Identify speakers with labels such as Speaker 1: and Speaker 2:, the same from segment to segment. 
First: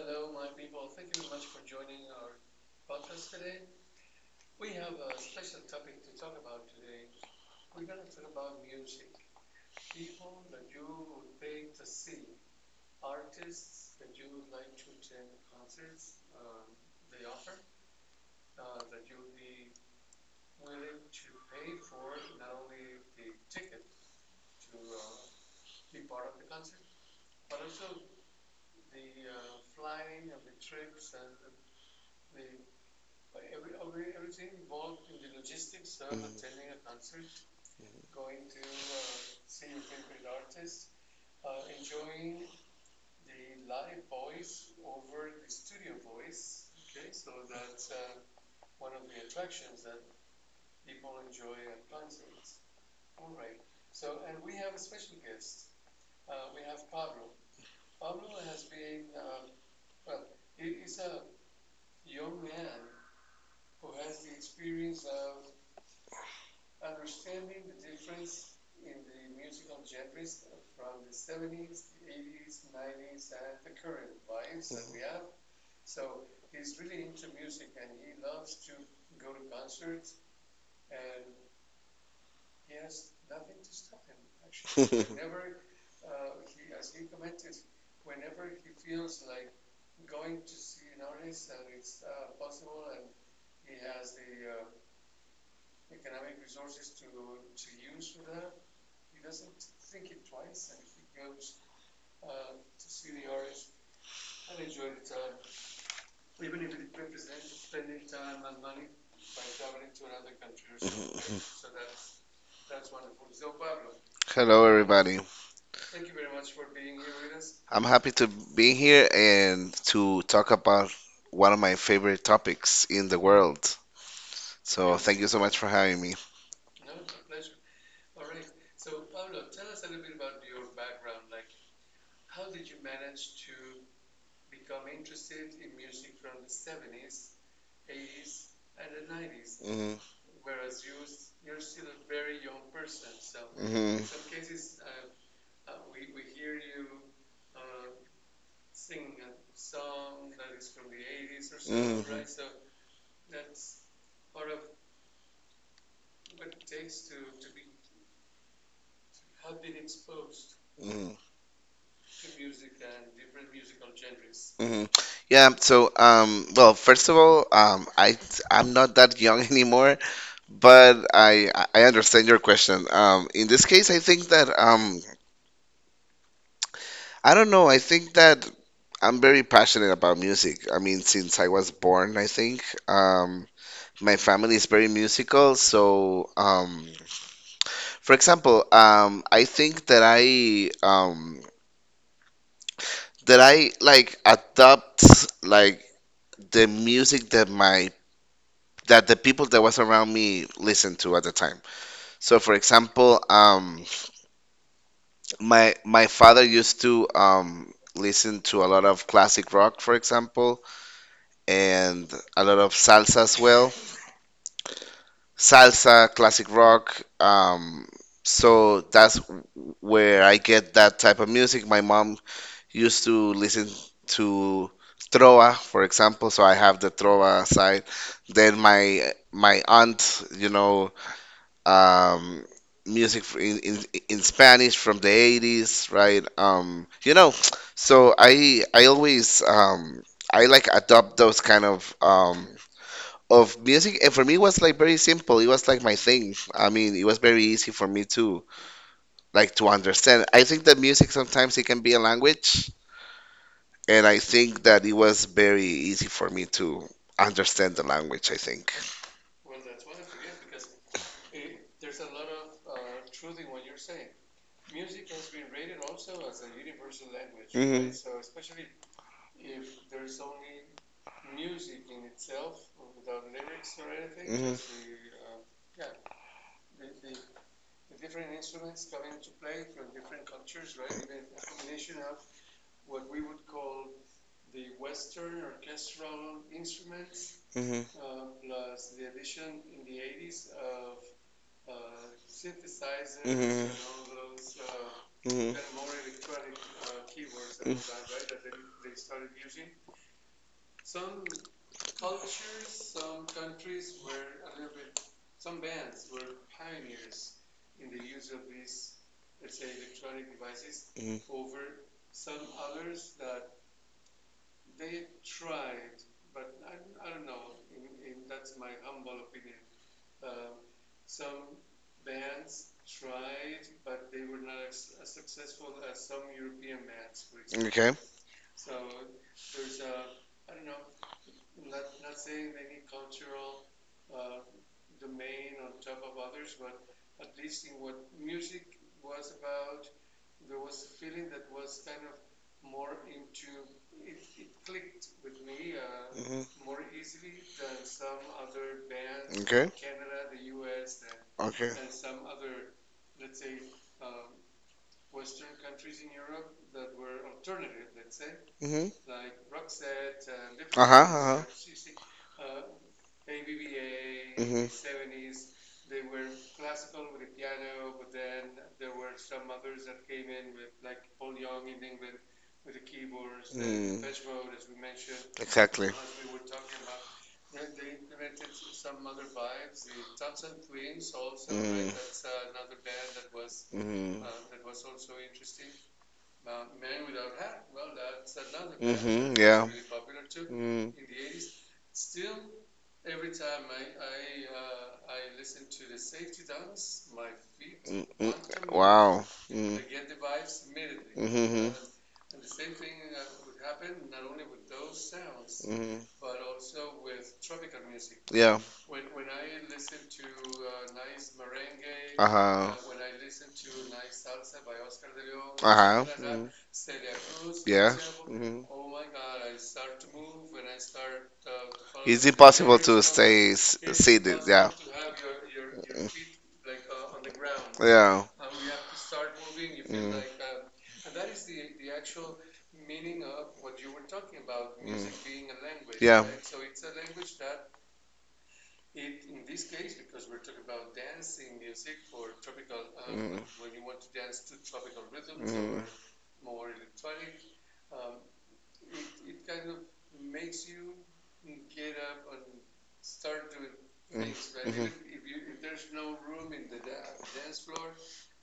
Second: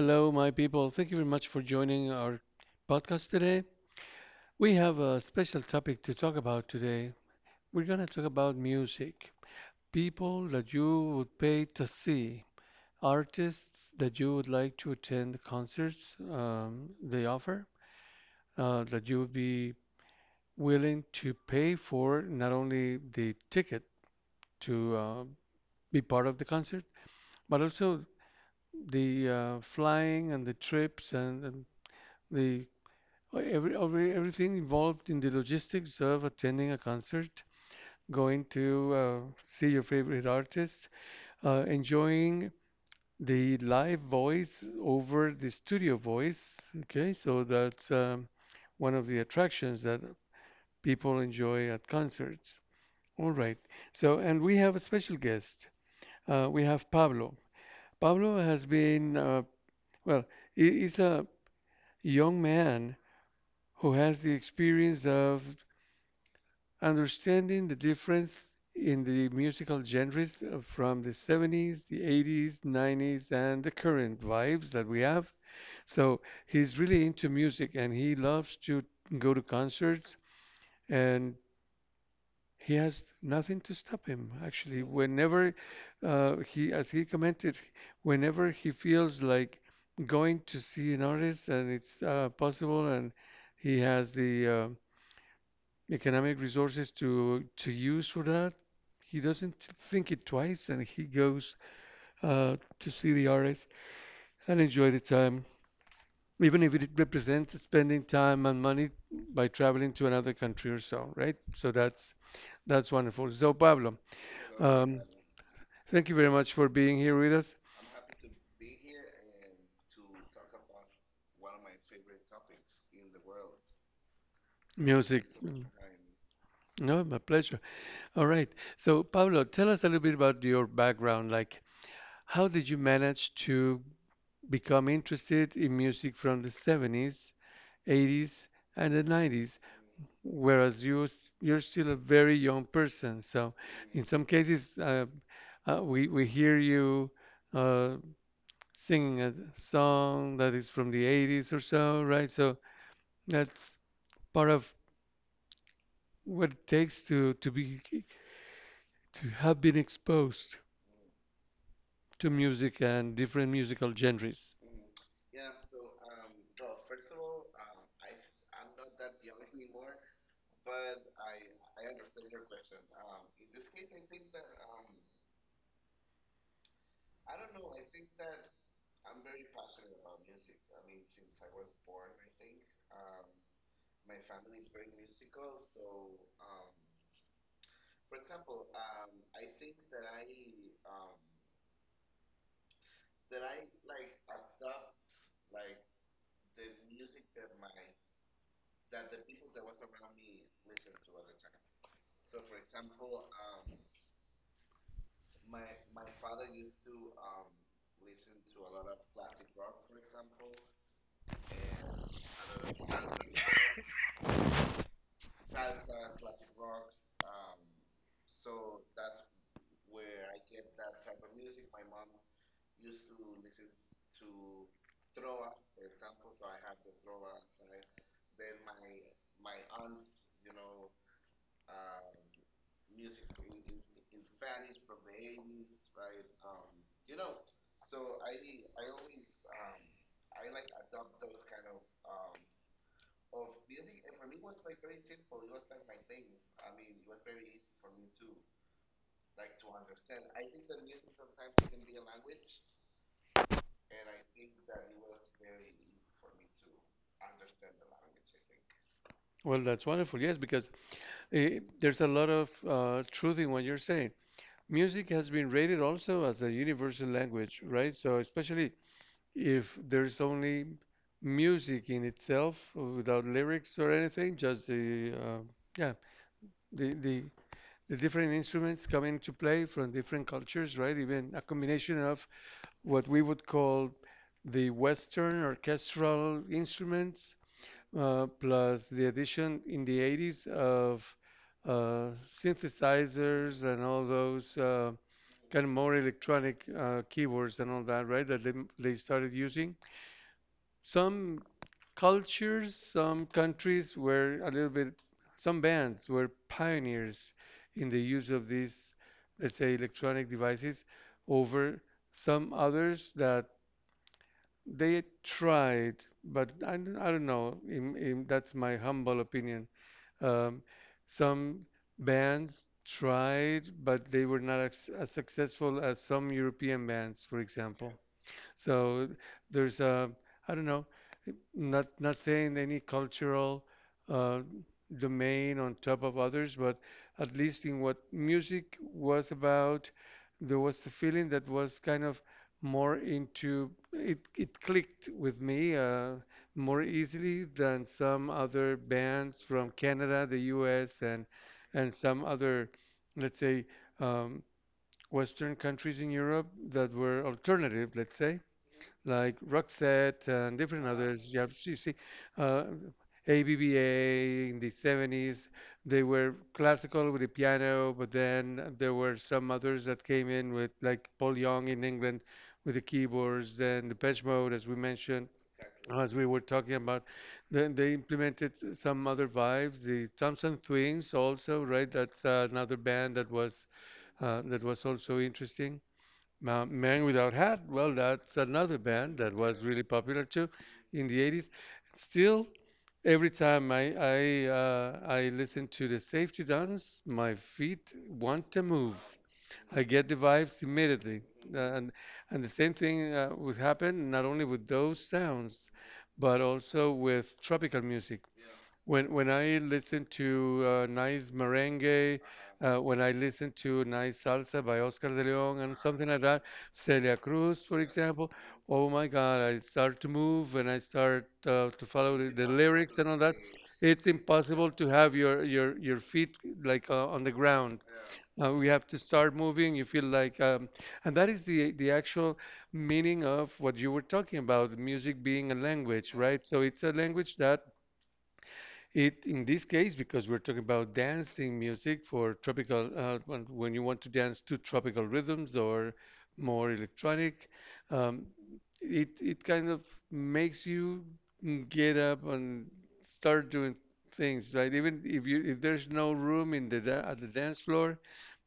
Speaker 1: hello, my people. Thank you very much for joining our podcast today. We have a special topic to talk about today. We're going to talk about music. People that you would pay to see, artists that you would like to attend concerts they offer, that you would be willing to pay for not only the ticket to be part of the concert, but also the flying and the trips, and the everything involved in the logistics of attending a concert, going to see your favorite artist, enjoying the live voice over the studio voice. Okay, so that's one of the attractions that people enjoy at concerts. All right. So, and we have a special guest. We have Pablo. Pablo has been, well, he's a young man who has the experience of understanding the difference in the musical genres from the 70s, the 80s, 90s, and the current vibes that we have. So he's really into music and he loves to go to concerts and he has nothing to stop him actually whenever he as he commented, whenever he feels like going to see an artist and it's possible and he has the economic resources to use for that. He doesn't think it twice, and he goes to see the artist and enjoy the time, even if it represents spending time and money by traveling to another country or so, right? So that's wonderful. So Pablo,
Speaker 2: Hello,
Speaker 1: um,
Speaker 2: everybody.
Speaker 1: thank you very much for being here with us.
Speaker 2: I'm happy to be here and to talk about one of my favorite topics in the world. So, thank
Speaker 1: Music.
Speaker 2: you so much
Speaker 1: Mm,
Speaker 2: for having me.
Speaker 1: no, my pleasure. All right. So, Pablo, tell us a little bit about your background. Like, how did you manage to become interested in music from the 70s, 80s, and the 90s,
Speaker 2: Mhm,
Speaker 1: whereas you're still a very young person. So
Speaker 2: mhm,
Speaker 1: in some cases, we hear you uh, singing a song that is from the 80s or
Speaker 2: mhm,
Speaker 1: so, right? So that's part of what it takes to have been exposed
Speaker 2: mhm,
Speaker 1: to music and different musical genres.
Speaker 2: mhm. First of all, I'm not that young anymore, but I understand your question. In this case, I think that I don't know. I think that I'm very passionate about music. I mean, since I was born, I think. My family is very musical, so for example, I think that I like adopt like the music that my that the people that was around me listened to at the time. So, for example, my father used to listen to a lot of classic rock, for example, and a lot of salsa as well. Salsa, classic rock. So that's where I get that type of music. My mom used to listen to trova, for example, so I have the trova side. Then my aunt, you know, um, music in in Spanish from the 80s, right? You know, so I always I like adopt those kind of music, and for me it was like very simple. It was like my thing. I mean, it was very easy for me to like to understand. I think that music sometimes it can be a language, and I think that it was very easy for me to understand the language, I think.
Speaker 1: Well, that's wonderful, yes, because there's a lot of truth in what you're saying. Music has been rated also as a universal language, right? So especially if there's only music in itself without lyrics or
Speaker 2: Mhm.
Speaker 1: anything,
Speaker 2: Mhm.
Speaker 1: just
Speaker 2: Mhm.
Speaker 1: the yeah the the the different instruments come into play from different cultures, right? Even a combination of what we would call the Western orchestral instruments plus the addition in the 80s of uh, synthesizers and all those kind of more electronic keyboards and
Speaker 2: Mhm.
Speaker 1: all that, right? That they started
Speaker 2: Mhm.
Speaker 1: using. Some cultures, some countries were a little bit, some bands were pioneers in the use of these, let's say, electronic devices
Speaker 2: Mhm.
Speaker 1: over some others that they tried, but I don't know. That's my humble opinion. Um, some bands tried, but they were not as successful as some European bands, for example.
Speaker 2: Okay.
Speaker 1: So there's a, I don't know, not saying any cultural uh, domain on top of others, but at least in what music was about, there was a feeling that was kind of more into it. It clicked with me
Speaker 2: Hmm.
Speaker 1: more easily than some other bands from
Speaker 2: Okay.
Speaker 1: Canada, the U.S.,
Speaker 2: Okay.
Speaker 1: and some other, let's say, um, Western countries in Europe that were alternative, let's say,
Speaker 2: Hmm.
Speaker 1: like Roxette and different others. Yeah, you see, uh, ABBA in the
Speaker 2: Mhm.
Speaker 1: 70s, they were classical with the piano, but then there were some others that came in with, like, Paul Young in England with the keyboards, then the
Speaker 2: Mm.
Speaker 1: Depeche Mode, as we mentioned,
Speaker 2: Exactly.
Speaker 1: as we were talking about, then they implemented some other vibes. The Thompson Twins also, right? That's uh, another band that was
Speaker 2: Hmm.
Speaker 1: uh, that was also interesting. Man Without Hat, well, that's another band that
Speaker 2: Hmm.
Speaker 1: was really popular too
Speaker 2: Mm.
Speaker 1: in the 80s. Still, every time I listen to the Safety Dance, my feet
Speaker 2: Mm.
Speaker 1: want to move.
Speaker 2: Wow. I
Speaker 1: I
Speaker 2: Mm.
Speaker 1: get the vibes immediately.
Speaker 2: Mm-hmm.
Speaker 1: Uh, and and the same thing would happen not only with those sounds,
Speaker 2: Mm-hmm.
Speaker 1: but also with tropical music.
Speaker 2: Yeah.
Speaker 1: When I listen to nice merengue,
Speaker 2: Huh.
Speaker 1: when I listen to nice salsa by Oscar de Leon and something like that, Celia Cruz, for example,
Speaker 2: Mm-hmm.
Speaker 1: oh my God, I start to move and I start to follow the lyrics and all that.
Speaker 2: s-
Speaker 1: It's impossible to have your feet,
Speaker 2: Mm.
Speaker 1: like, on the ground.
Speaker 2: Yeah.
Speaker 1: We have to start moving. You feel like, and that is the actual meaning of what you were talking about, music
Speaker 2: Mm.
Speaker 1: being a language,
Speaker 2: Yeah.
Speaker 1: right? So it's a language that it in this case, because we're talking about dancing music for tropical, uh,
Speaker 2: Mm.
Speaker 1: when when you want to dance to tropical rhythms
Speaker 2: Mm.
Speaker 1: or more electronic, um, it kind of makes you get up and start doing things, right?
Speaker 2: Mhm.
Speaker 1: Even if you if there's no room in the at the dance floor,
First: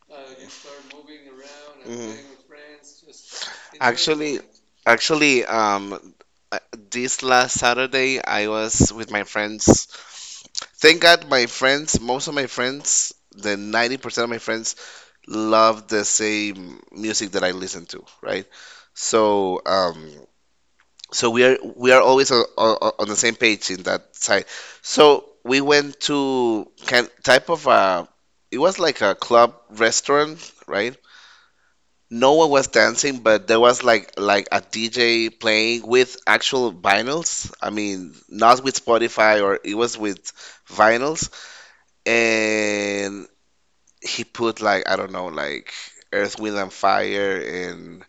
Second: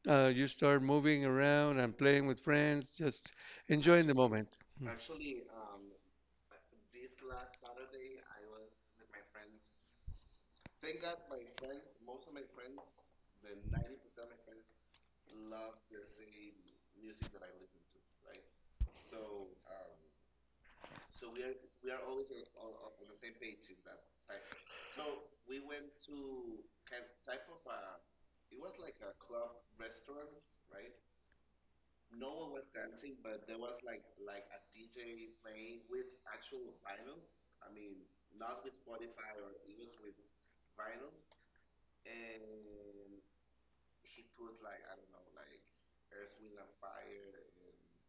Speaker 1: you start moving around and
Speaker 2: Mhm.
Speaker 1: playing with friends, just enjoying the
Speaker 2: Actually,
Speaker 1: moment.
Speaker 2: Actually, um, uh, this last Saturday I was with my friends. Thank God, my friends, most of my friends, the 90% of my friends love the same music that I listen to, right? So, um, So we are always on the same page in that side. So we went to kind type of a, it was like a club restaurant, right? No one was dancing, but there was like a DJ playing with actual vinyls. I mean, not with Spotify, or it was with vinyls, and he put like I don't know, like Earth, Wind and Fire, and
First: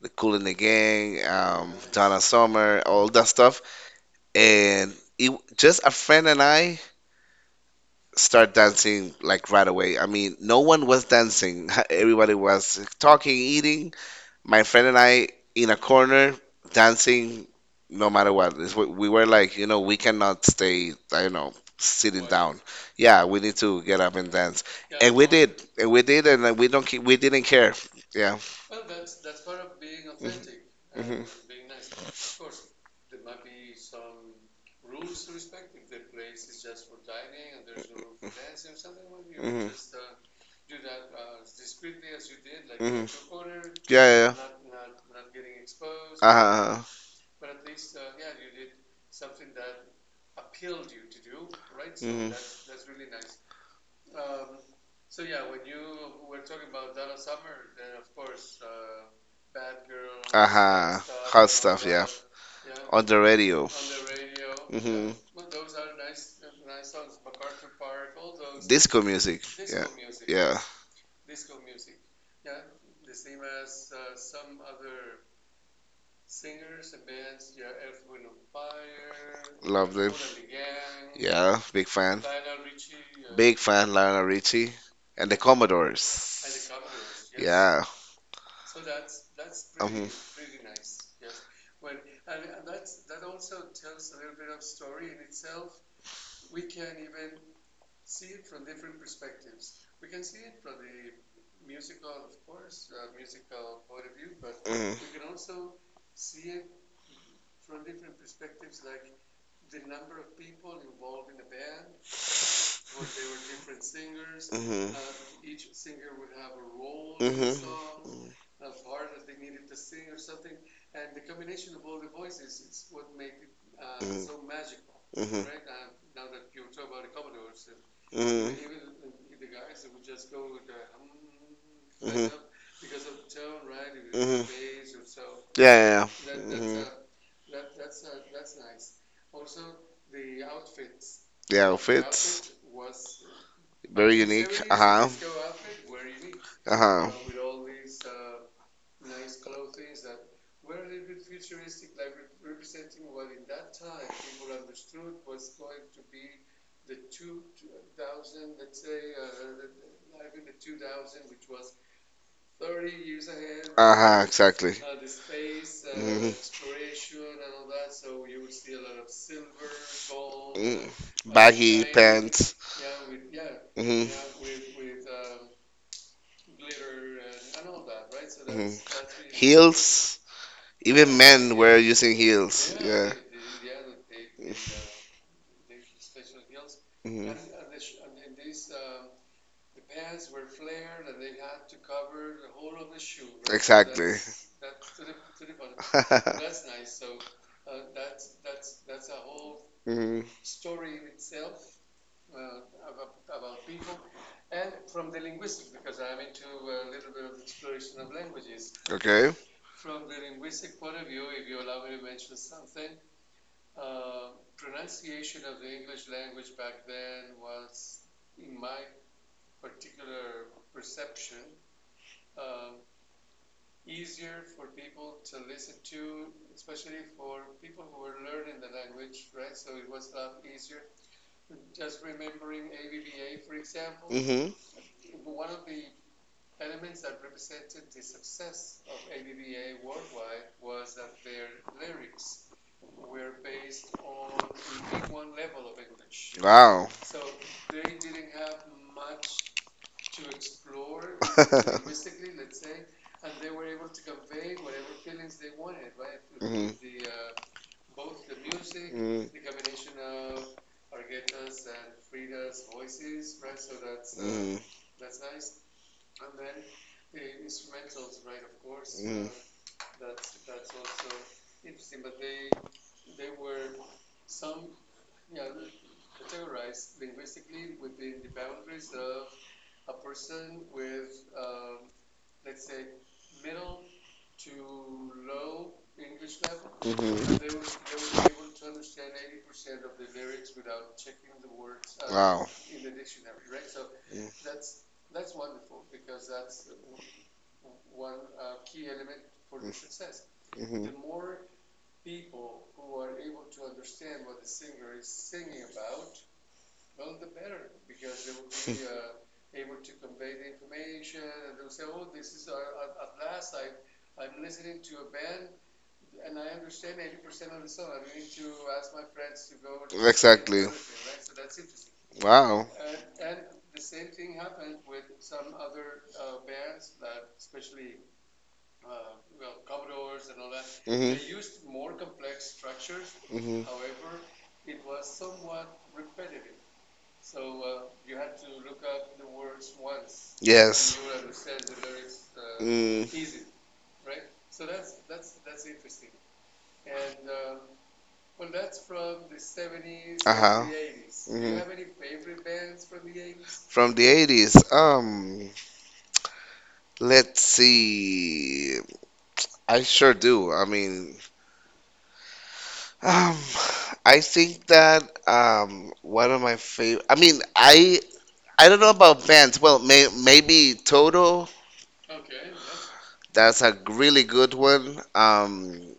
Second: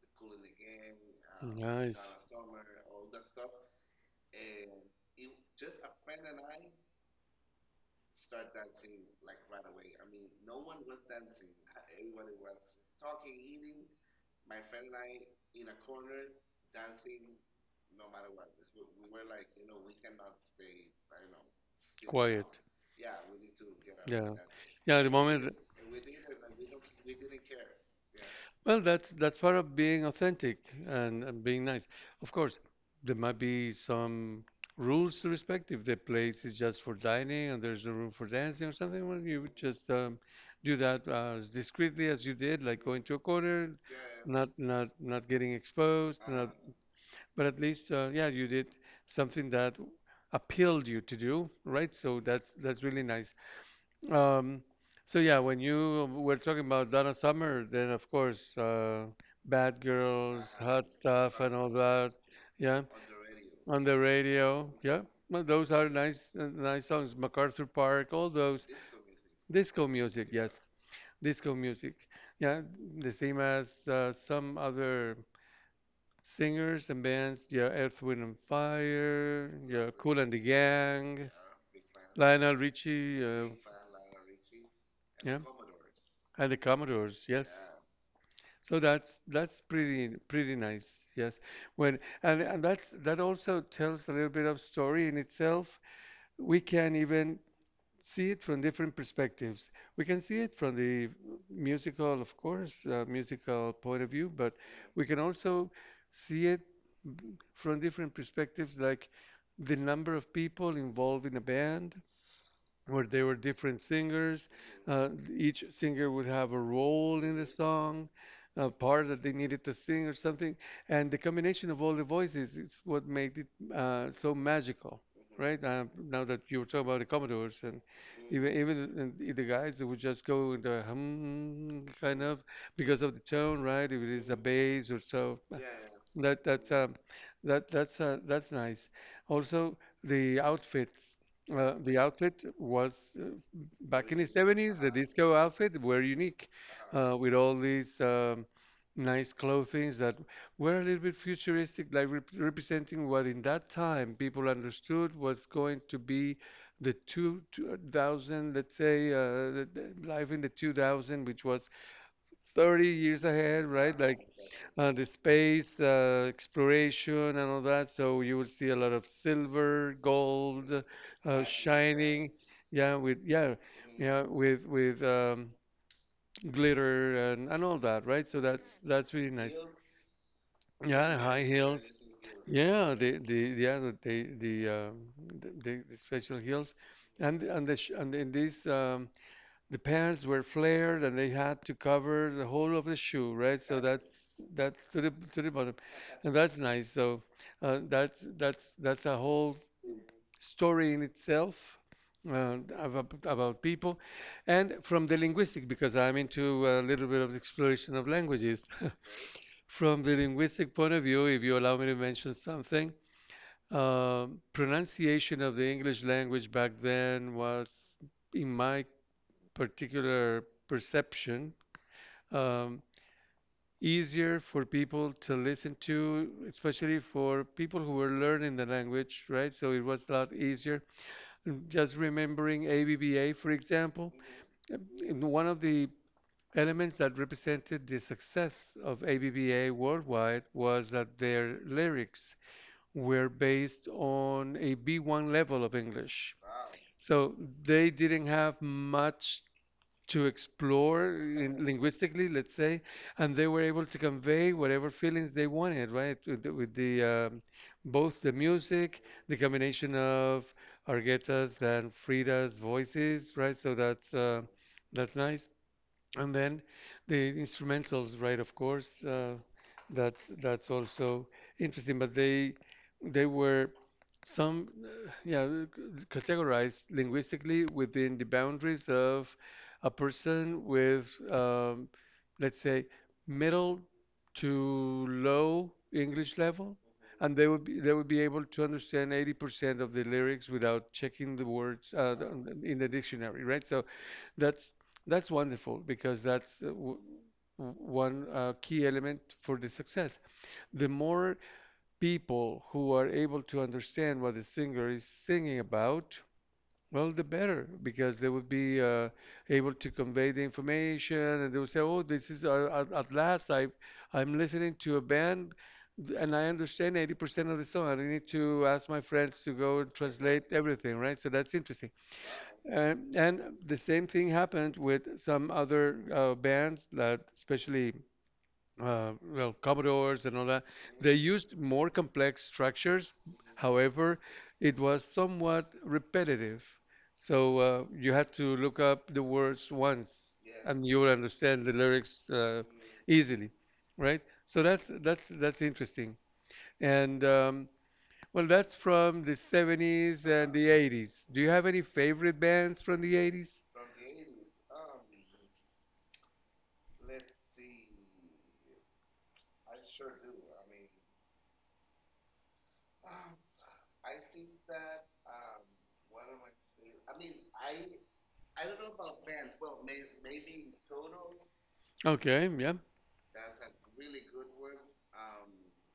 Speaker 2: the Cool and the Gang,
Speaker 1: Nice.
Speaker 2: Donna Summer, all that stuff, and it just a friend and I start dancing like right away. I mean, no one was dancing. Everybody was talking, eating. My friend and I in a corner dancing no matter what. It's, we were like, you know, we cannot stay, I don't know, sitting down.
Speaker 1: Quiet.
Speaker 2: Yeah, we need to get up and
Speaker 1: Yeah.
Speaker 2: dance.
Speaker 1: Yeah, the
Speaker 2: And we
Speaker 1: moment.
Speaker 2: did. And we did, and we don't ca- we didn't care. Yeah.
Speaker 1: Well, that's part of being authentic
Speaker 2: Mhm.
Speaker 1: and being nice. Of course, there might be some rules to respect if the place is just for dining and there's no room for dancing or something. Well, you would
Speaker 2: Mhm. Hmm.
Speaker 1: just do that as discreetly as you did, like
Speaker 2: Hmm.
Speaker 1: going to a corner,
Speaker 2: Yeah, yeah.
Speaker 1: not getting exposed, not,
Speaker 2: Uh-huh.
Speaker 1: but at least yeah, you did something that appealed you to do, right? So
Speaker 2: Mm-hmm.
Speaker 1: that's really nice. Um, so yeah, when you were talking about Donna Summer, then of course, Bad Girls, Hot
Speaker 2: Uh-huh.
Speaker 1: Stuff,
Speaker 2: Hot
Speaker 1: and all
Speaker 2: stuff, yeah.
Speaker 1: that. Yeah,
Speaker 2: On the radio. On
Speaker 1: on the radio. Yeah,
Speaker 2: Mm-hmm.
Speaker 1: well, those are nice, nice songs. MacArthur Park, all those.
Speaker 2: Disco music. Yeah.
Speaker 1: Disco music,
Speaker 2: Yeah.
Speaker 1: yes, disco music. Yeah, the same as some other singers and bands. Yeah, Earth, Wind and Fire.
Speaker 2: Love
Speaker 1: Yeah,
Speaker 2: them.
Speaker 1: Kool and the Gang.
Speaker 2: Yeah. Big fan.
Speaker 1: Lionel Richie.
Speaker 2: Big fan, Lionel Richie. And the
Speaker 1: Yeah. And the
Speaker 2: Commodores.
Speaker 1: Commodores, yes.
Speaker 2: Yeah.
Speaker 1: So that's
Speaker 2: Um,
Speaker 1: pretty pretty nice, yes. When and that's that also tells a little bit of story in itself. We can even see it from different perspectives. We can see it from the musical, of course, musical point of view, but we can
Speaker 2: mhm,
Speaker 1: also see it from different perspectives, like the number of people involved in a band, where there were different singers,
Speaker 2: mhm,
Speaker 1: uh, each singer would have a role in the
Speaker 2: mhm,
Speaker 1: song, a part that they needed to sing or something, and the combination of all the voices is what made it so magical,
Speaker 2: mhm, mhm,
Speaker 1: right? Now that you were talking about the Commodores and even
Speaker 2: mhm.
Speaker 1: and the guys that would just go in the hum kind
Speaker 2: Mhm.
Speaker 1: of because of the tone, right? If it is a
Speaker 2: Mhm.
Speaker 1: bass or so,
Speaker 2: Yeah, yeah, yeah.
Speaker 1: that
Speaker 2: Hmm.
Speaker 1: that's
Speaker 2: The
Speaker 1: um, that's nice. Also, the outfits. The outfit
Speaker 2: outfits,
Speaker 1: was
Speaker 2: very
Speaker 1: back in the
Speaker 2: unique. Uh
Speaker 1: 70s, the
Speaker 2: huh.
Speaker 1: disco outfit were unique
Speaker 2: Uh huh.
Speaker 1: with all these nice clothings that were a little bit futuristic, like representing what in that time people understood was going to be 2000, let's say, the life in the 2000, which was 30 years ahead, right?
Speaker 2: Uh-huh,
Speaker 1: Like
Speaker 2: exactly.
Speaker 1: the space exploration and all that. So you will see a lot of silver, gold,
Speaker 2: Mm.
Speaker 1: shining. Yeah, with, yeah, yeah, with glitter and all that, right? So that's really nice.
Speaker 2: Heels.
Speaker 1: Yeah, high heels.
Speaker 2: Using heels.
Speaker 1: Yeah, the yeah the the special heels, and and in these the pants were flared and they had to cover the whole of the shoe, right?
Speaker 2: that's
Speaker 1: So that's to the bottom, and that's nice. So that's that's a whole
Speaker 2: Mhm.
Speaker 1: story in itself about people, and from the linguistic, because I'm into a little bit of exploration of languages.
Speaker 2: Okay.
Speaker 1: From the linguistic point of view, if you allow me to mention something, pronunciation of the English language back then was, in my particular perception, um, easier for people to listen to, especially for people who were learning the language, right? So it was a lot easier. Just remembering ABBA, for example,
Speaker 2: Mm-hmm.
Speaker 1: one of the elements that represented the success of ABBA worldwide was that their lyrics were based on a B1 level of English.
Speaker 2: Wow.
Speaker 1: So they didn't have much to explore linguistically, let's say, and they were able to convey whatever feelings they wanted, right? With with
Speaker 2: Mhm.
Speaker 1: the both the music, the
Speaker 2: Mm-hmm.
Speaker 1: combination of Argeta's and Frida's voices, right? So that's nice. And then the instrumentals, right? Of course,
Speaker 2: Mhm.
Speaker 1: that's also interesting. But they were some categorized linguistically within the boundaries of a person with let's say middle to low English level, and they would be able to understand 80% of the lyrics without checking the words in the dictionary, right? So that's that's wonderful because that's one key element for the success.
Speaker 2: Hmm.
Speaker 1: The more people who are able to understand what the singer is singing about, well, the better because they would be able to convey the information, and they would say, "Oh, this is at last. I'm listening to a band, and I understand 80% of the song. I don't need to ask my friends to go and translate everything, right? So that's interesting.
Speaker 2: Wow.
Speaker 1: And the same thing happened with some other bands that, especially well, Commodores and all that. They
Speaker 2: Hmm.
Speaker 1: used more complex structures,
Speaker 2: Hmm.
Speaker 1: however, it was somewhat repetitive. So you had to look up the words once and
Speaker 2: Yes.
Speaker 1: you will understand the lyrics
Speaker 2: Mm.
Speaker 1: easily, right? So that's interesting. And well, that's from the 70s and
Speaker 2: Uh-huh.
Speaker 1: the 80s. Do
Speaker 2: Mhm.
Speaker 1: you have any favorite bands from the 80s?
Speaker 2: From the 80s. Let's see. I sure do. I mean, um, I think that one of my favorite. I don't know about Vans. Maybe Toto.
Speaker 1: Okay, yeah.
Speaker 2: That's a really good one.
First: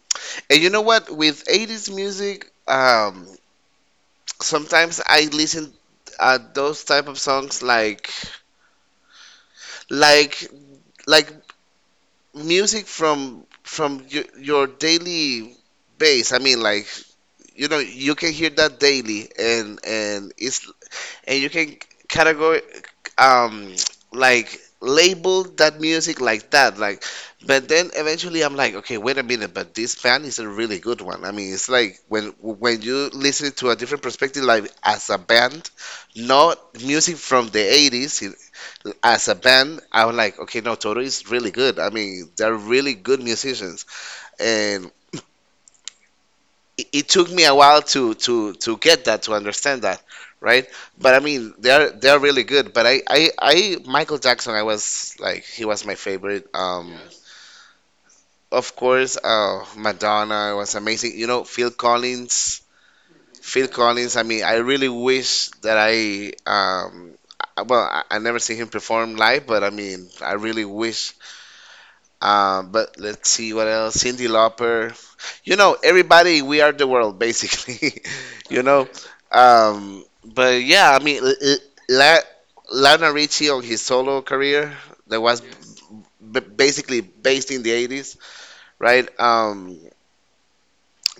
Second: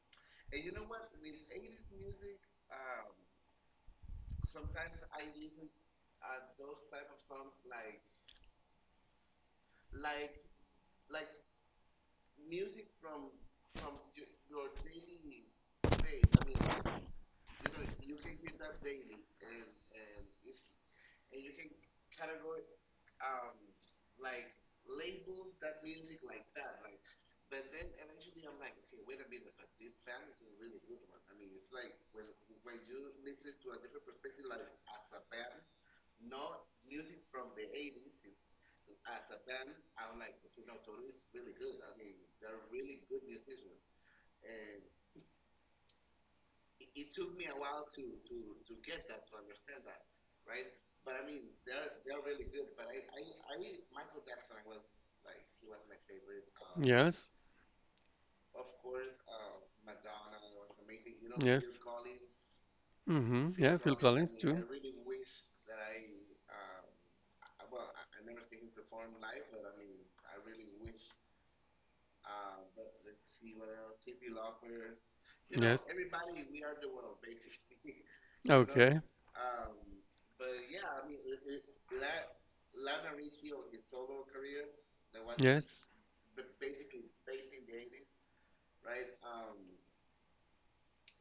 Speaker 2: And you know what? With 80s music, sometimes I listen those type of songs like like music from your daily base. I mean, like you know, you can hear that daily, and it's and you can category um like label that music like that like, but then eventually I'm like okay wait a minute, but this band is a really good one. I mean, it's like when you listen to a different perspective like as a band, not music from the 80s as a band. I was like okay, no, Toto is really good. I mean, they're really good musicians. It took me a while to to get that, to understand that, right? But I mean, they're really good. But I, Michael Jackson, I was like he was my favorite.
Speaker 1: Yes.
Speaker 2: Of course, Madonna was amazing, you know, Phil
Speaker 1: Yes.
Speaker 2: Collins.
Speaker 1: Mm-hmm.
Speaker 2: Phil
Speaker 1: Yeah, Phil
Speaker 2: Collins, I
Speaker 1: Collins
Speaker 2: mean, I
Speaker 1: too.
Speaker 2: really wish that I never see him perform live, but I mean I really wish. But let's see what else. Cindy Lauper. You know,
Speaker 1: Yes.
Speaker 2: everybody, we are the world, basically. You know,
Speaker 1: Okay.
Speaker 2: but yeah, I mean, La- Lionel Richie on his solo career, that was Yes,
Speaker 1: Yes.
Speaker 2: basically based in the 80s, right?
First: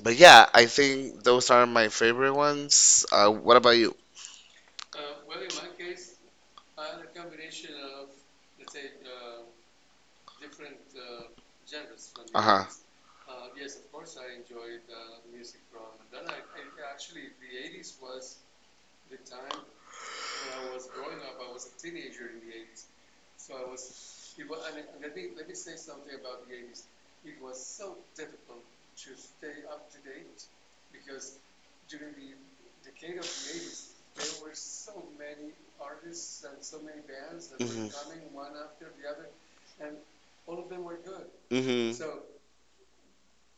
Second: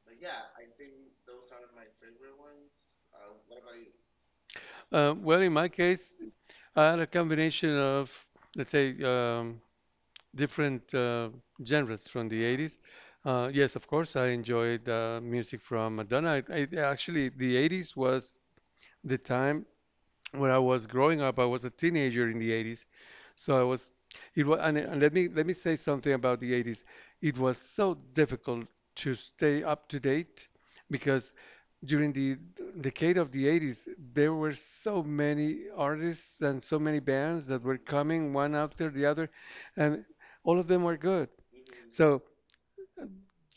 Speaker 2: But yeah, I think those are my favorite ones. What about you?
Speaker 1: Well, in my case, I had a combination of, let's say, different genres from
Speaker 2: Uh
Speaker 1: the
Speaker 2: huh.
Speaker 1: 80s. Yes, of course, I enjoyed music from Madonna. Actually, the 80s was the time when I was growing up. I was a teenager in the 80s. So I was, it was, And, let me say something about the 80s. It was so difficult to stay up to date because during the decade of the 80s, there were so many artists and so many bands that were
Speaker 2: Hmm.
Speaker 1: coming one after the other, and all of them were good.
Speaker 2: Hmm.
Speaker 1: So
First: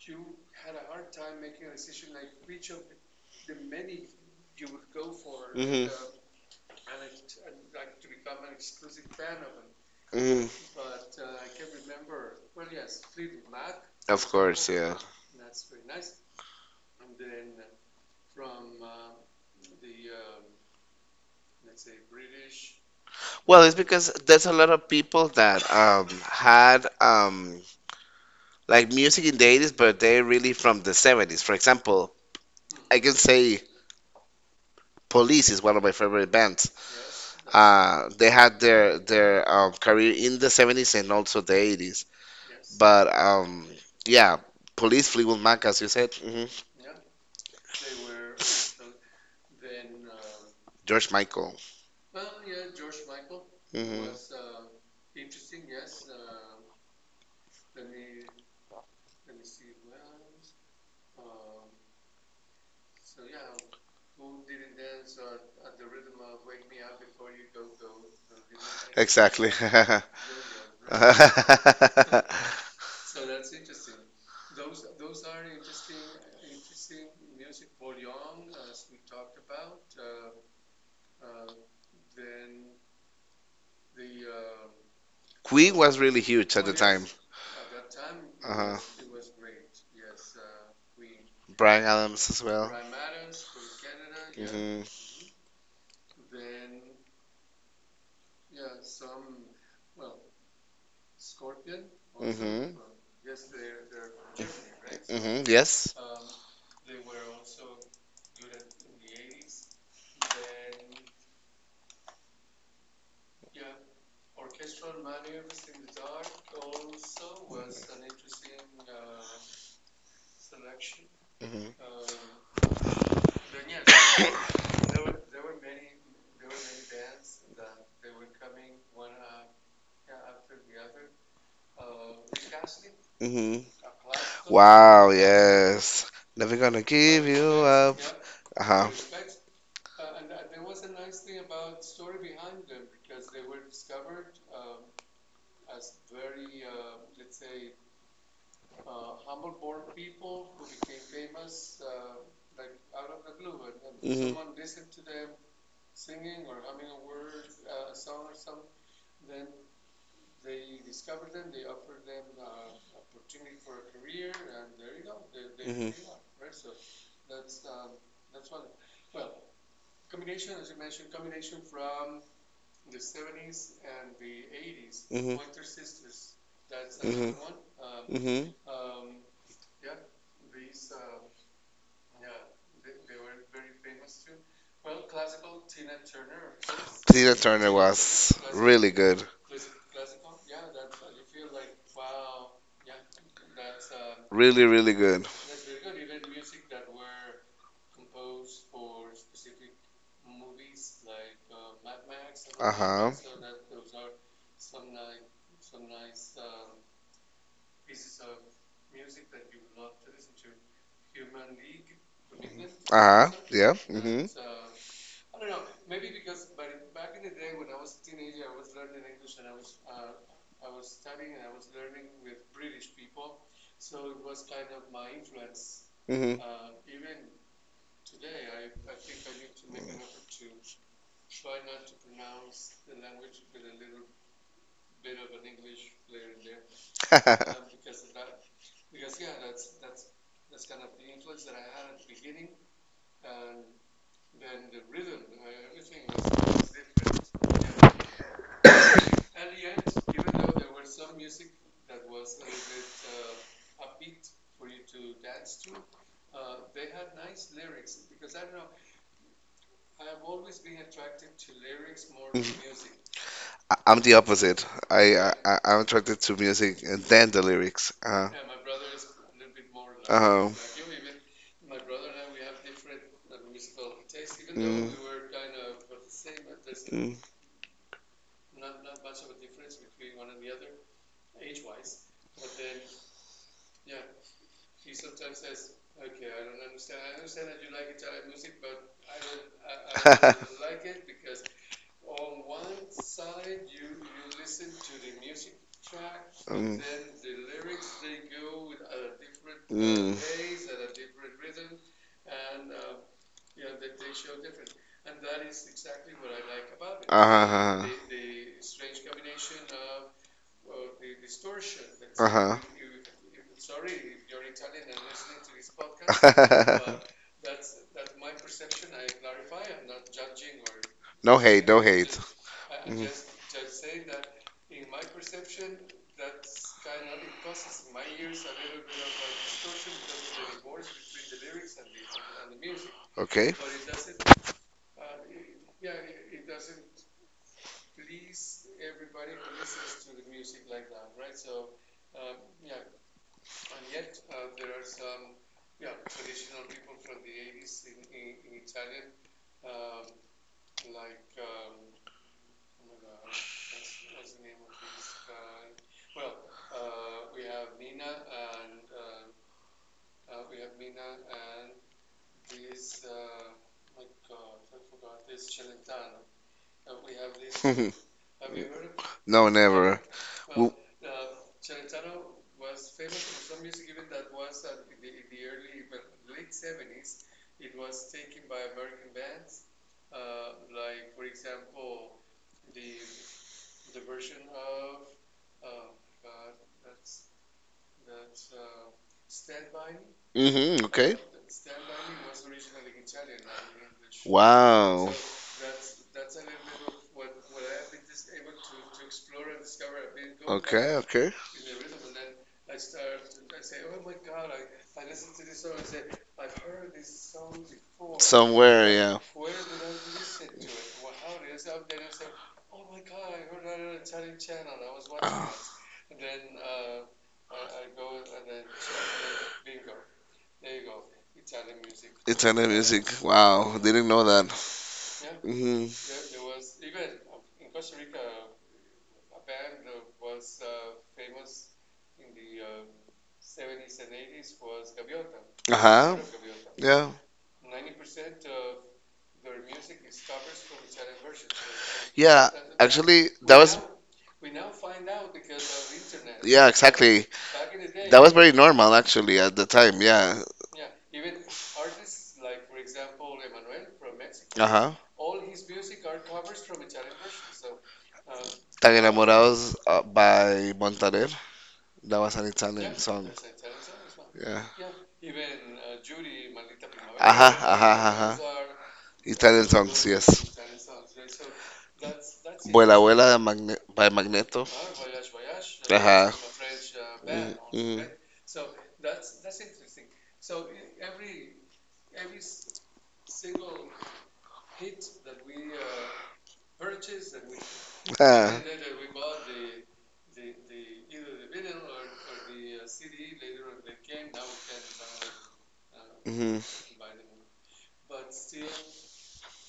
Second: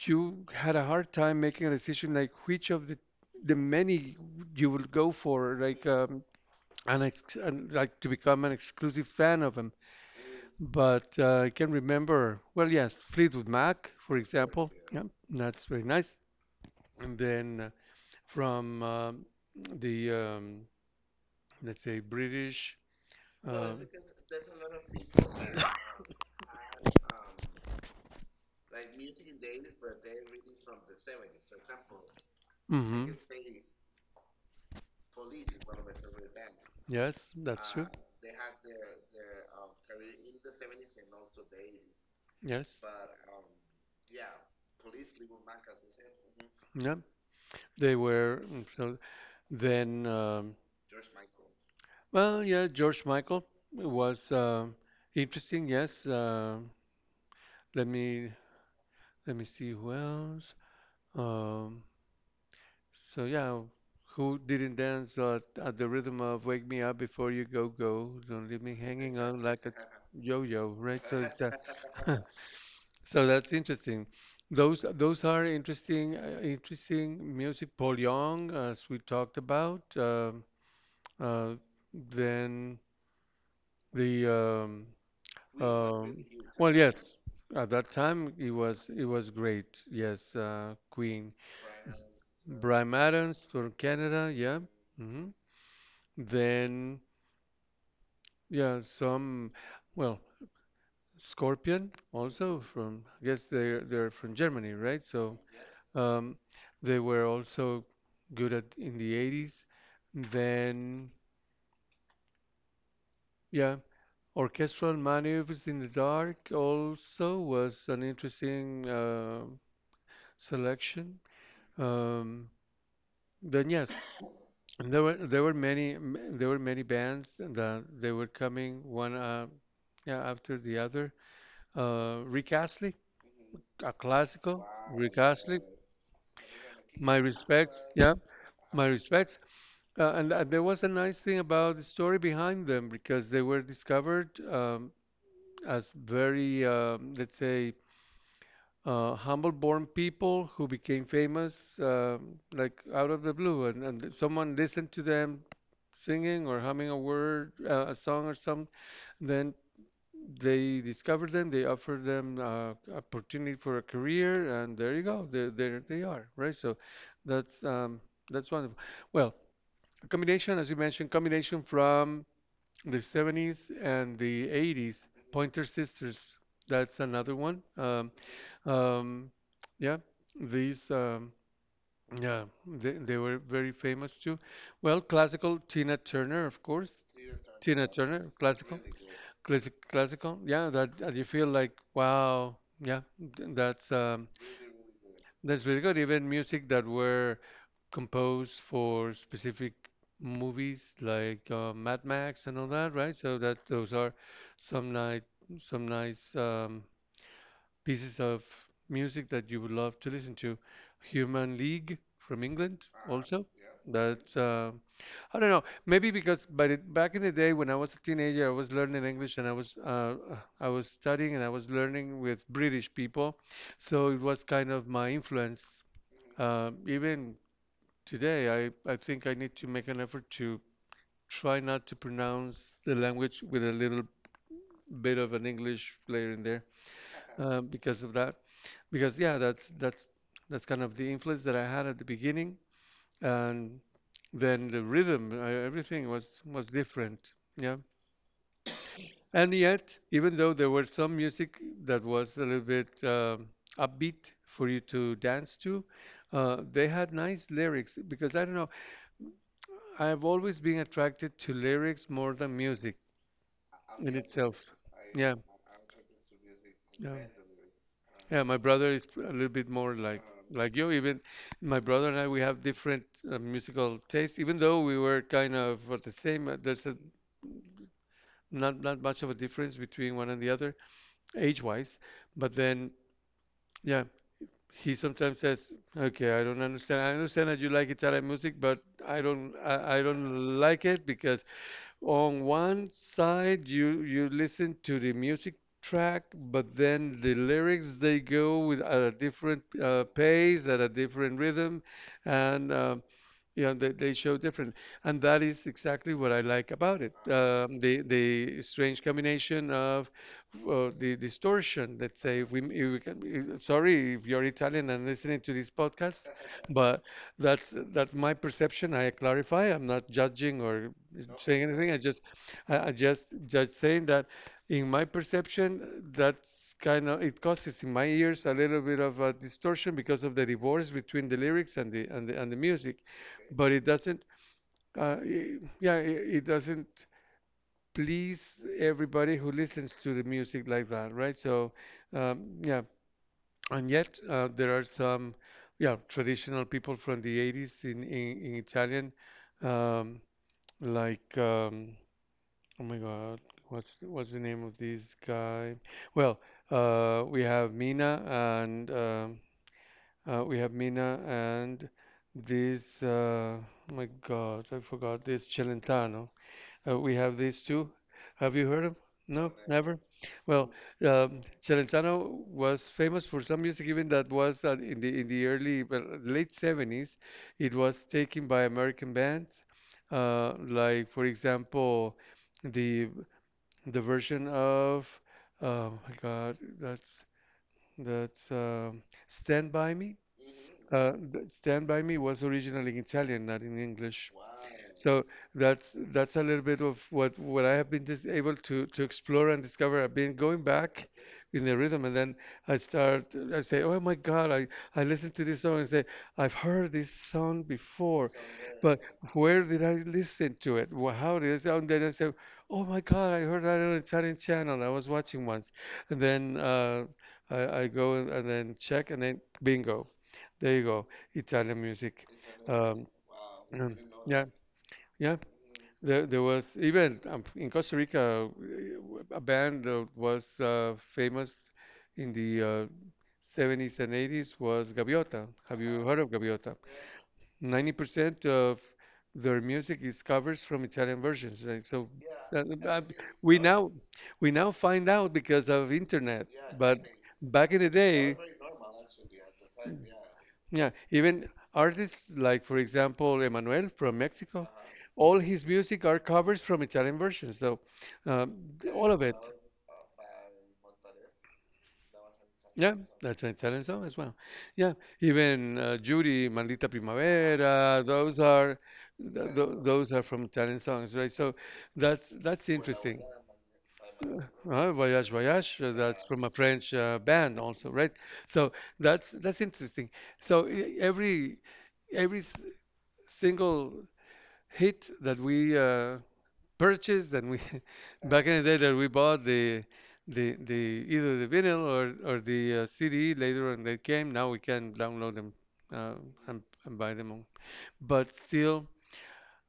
Speaker 1: you had a hard time making a decision, like which of the many you would go for, like
Speaker 2: Hmm.
Speaker 1: and like to become an exclusive fan of him.
Speaker 2: Hmm.
Speaker 1: But I can remember, well, yes, Fleetwood Mac, for
Speaker 2: Of course,
Speaker 1: example.
Speaker 2: yeah.
Speaker 1: Yeah, that's very nice. And then from the let's say British.
Speaker 2: Well,
Speaker 1: Uh,
Speaker 2: it's because there's a lot of people that had like music in the 80s, but they're really from the 70s. For example, I can
Speaker 1: mhm.
Speaker 2: say Police is one of my favorite bands.
Speaker 1: Yes, that's true.
Speaker 2: They had their career in the 70s and also the 80s.
Speaker 1: Yes.
Speaker 2: But yeah, Police, Fleetwood Mac, as you said. Hmm.
Speaker 1: Yeah, they were. Mm. So then,
Speaker 2: George Michael.
Speaker 1: well, yeah, George Michael was
Speaker 2: Hmm.
Speaker 1: interesting. Yes. Let me see who else. Um, yeah, who didn't dance at the rhythm of "Wake Me Up Before You Go Go"? Don't leave me hanging on. Exactly.
Speaker 2: Exactly.
Speaker 1: Like a yo-yo, right? So it's a So that's interesting. Those are interesting music. Paul Young, as we talked about. Uh, then the
Speaker 2: Queen was really
Speaker 1: Um,
Speaker 2: huge at
Speaker 1: well,
Speaker 2: the time.
Speaker 1: yes, at that time
Speaker 2: Uh huh.
Speaker 1: it was
Speaker 2: Bryan
Speaker 1: great. Yes, Queen,
Speaker 2: Adams as well.
Speaker 1: Brian Adams from Canada. Yeah.
Speaker 2: Mhm.
Speaker 1: Hmm. Then yeah, some, well, Scorpion also
Speaker 2: Mhm.
Speaker 1: from, I guess they're from Germany, right? So
Speaker 2: Mhm. Yes.
Speaker 1: um, they were also good at in the 80s. Then yeah, Orchestral Maneuvers in the Dark also was an interesting selection.
Speaker 2: Mhm.
Speaker 1: Um, then yes, and there were there were many bands that they were coming one yeah after the other. Rick Astley,
Speaker 2: Mhm.
Speaker 1: a classical
Speaker 2: Wow.
Speaker 1: Rick Astley. Gonna
Speaker 2: Yes. Never gonna
Speaker 1: My keep
Speaker 2: give you
Speaker 1: respects,
Speaker 2: up.
Speaker 1: yeah, alive.
Speaker 2: Uh
Speaker 1: My
Speaker 2: huh.
Speaker 1: respects. And, there was a nice thing about the story behind them because they were discovered as very, let's say, humble-born people who became famous like out of the blue, and
Speaker 2: Mhm. Mhm.
Speaker 1: someone listened to them singing or humming a word, a song or something. Then they discovered them, they offered them opportunity for a career, and there you go, there
Speaker 2: Mhm.
Speaker 1: they are, right? So that's um, that's wonderful. Well, a combination, as you mentioned, combination from the 70s and the 80s, Pointer Sisters, that's
Speaker 2: Mhm.
Speaker 1: another one.
Speaker 2: Mhm.
Speaker 1: Um, yeah, these, um, yeah, they were very famous too. Well, classical, Tina Turner, of course.
Speaker 2: Turner
Speaker 1: Tina Turner, classical.
Speaker 2: really good.
Speaker 1: Classical. Yeah, that, that you feel like, wow, yeah, th- that's um,
Speaker 2: Really, really good.
Speaker 1: that's really good. Even music that were composed for specific movies like Mad Max and all
Speaker 2: Uh
Speaker 1: that,
Speaker 2: huh.
Speaker 1: right? So that those are some nice, some nice pieces of music that you would love to listen to. Human League from England
Speaker 2: Uh-huh.
Speaker 1: also.
Speaker 2: Yeah. Mm-hmm.
Speaker 1: That's I don't know. Maybe because by the, back in the day when I was a teenager, I was learning English and I was studying and I was learning with British people, so it was kind of my influence
Speaker 2: Mm-hmm.
Speaker 1: even today, I think I need to make an effort to try not to pronounce the language with a little bit of an English layer in there because of that. Because yeah, that's kind of the influence that I had at the beginning, and then the rhythm, everything was different. Yeah, and yet, even though there were some music that was a little bit upbeat for you to dance to, they had nice lyrics because I don't know. I've always been attracted to lyrics more than music
Speaker 2: I'm the
Speaker 1: in itself.
Speaker 2: opposite.
Speaker 1: Yeah,
Speaker 2: I'm attracted to music and
Speaker 1: yeah,
Speaker 2: then the lyrics.
Speaker 1: yeah. My brother is a little bit more like
Speaker 2: Uh,
Speaker 1: you. Even my brother and I, we have different musical tastes. Even
Speaker 2: mm,
Speaker 1: though
Speaker 2: mm.
Speaker 1: we were kind of at the same, not much of a difference between one and the other age-wise. But then, yeah. He sometimes says, "Okay, I don't understand. I understand that you like Italian music, but I don't. I don't
Speaker 2: Mm,
Speaker 1: like it because on one side you listen to the music track, but then the lyrics, they go with at a different
Speaker 2: mm.
Speaker 1: pace, at a different rhythm, and you know, they show different, and that is exactly what I like about it.
Speaker 2: Uh-huh.
Speaker 1: The strange combination of the distortion. Let's say
Speaker 2: Uh-huh.
Speaker 1: if we can, sorry if you're Italian and listening to this podcast, but that's my perception. I clarify. I'm not judging or
Speaker 2: No
Speaker 1: saying
Speaker 2: hate, no
Speaker 1: anything. I
Speaker 2: hate.
Speaker 1: just I
Speaker 2: Mhm.
Speaker 1: just saying that in my perception, that's kind of it causes in my ears a little bit of a distortion because of the divorce between the lyrics and and the music,
Speaker 2: Okay.
Speaker 1: but it doesn't yeah it doesn't please everybody who listens to the music like that, right? So yeah, and yet there are some yeah traditional people from the 80s in Italian, um, like um, oh my God, what's the name of this guy? Well, we have Mina and uh, we have Mina and this oh my God, I forgot, this Celentano. We have these two. Have you heard of?
Speaker 2: No,
Speaker 1: No, never.
Speaker 2: never.
Speaker 1: Well,
Speaker 2: Well,
Speaker 1: Celentano was famous for some music, even that was in the early, well, late 70s. It was taken by American bands, like for example, the the version of oh my God, that's Stand By Me.
Speaker 2: mm-hmm, okay.
Speaker 1: Stand By Me was originally in Italian, not in English.
Speaker 2: Wow.
Speaker 1: So that's a little bit of what I have been dis able to explore and discover. I've been going
Speaker 2: Okay,
Speaker 1: back
Speaker 2: okay.
Speaker 1: in the rhythm, and then I start. I say, "Oh my God!" I listen to this song and say, "I've heard this song before,
Speaker 2: Somewhere,
Speaker 1: but
Speaker 2: yeah.
Speaker 1: where did I listen to it? How did it sound?" And then I say, "Oh my God! I heard that on an Italian channel. I was watching once."
Speaker 2: Oh,
Speaker 1: And then I go and then check, and then bingo. There you go, Italian music.
Speaker 2: Italian music.
Speaker 1: Um,
Speaker 2: Wow,
Speaker 1: um,
Speaker 2: didn't know that.
Speaker 1: yeah, yeah.
Speaker 2: Mm-hmm.
Speaker 1: There was even in Costa Rica a band that was famous in the 70s and 80s, was Gaviota. Have you
Speaker 2: Uh-huh.
Speaker 1: heard of Gaviota?
Speaker 2: Yeah.
Speaker 1: 90% of their music is covers from Italian versions. Right? So
Speaker 2: Yeah,
Speaker 1: uh, uh,
Speaker 2: actually, that
Speaker 1: we
Speaker 2: was.
Speaker 1: now find out because of internet,
Speaker 2: Yeah,
Speaker 1: but
Speaker 2: exactly.
Speaker 1: back in the
Speaker 2: That was
Speaker 1: day.
Speaker 2: very normal, actually, at the time. Yeah.
Speaker 1: Yeah, even artists like, for example, Emmanuel from Mexico,
Speaker 2: Uh-huh.
Speaker 1: all his music are covers from Italian versions, so
Speaker 2: Tan
Speaker 1: all of it.
Speaker 2: enamorados by Montaner. That was an
Speaker 1: Yeah,
Speaker 2: Italian song.
Speaker 1: that's an Italian song as well.
Speaker 2: Yeah.
Speaker 1: Yeah, even Judy, Maldita
Speaker 2: Ajá,
Speaker 1: Primavera,
Speaker 2: ajá, ajá.
Speaker 1: those are th
Speaker 2: Italian
Speaker 1: th
Speaker 2: songs,
Speaker 1: those are from
Speaker 2: yes.
Speaker 1: Italian songs, right? So that's
Speaker 2: Vuela
Speaker 1: interesting.
Speaker 2: Vuela de Magne by
Speaker 1: Uh,
Speaker 2: Magneto.
Speaker 1: Voyage Voyage, that's
Speaker 2: Ajá.
Speaker 1: from a French band
Speaker 2: Mm,
Speaker 1: also,
Speaker 2: mm.
Speaker 1: right? So that's interesting. So every every s- single hit that we purchased and we back
Speaker 2: Ah,
Speaker 1: in the day that we bought the either the vinyl or the CD later on they came. Now we can download them uh,
Speaker 2: mhm.
Speaker 1: and buy them all. But still,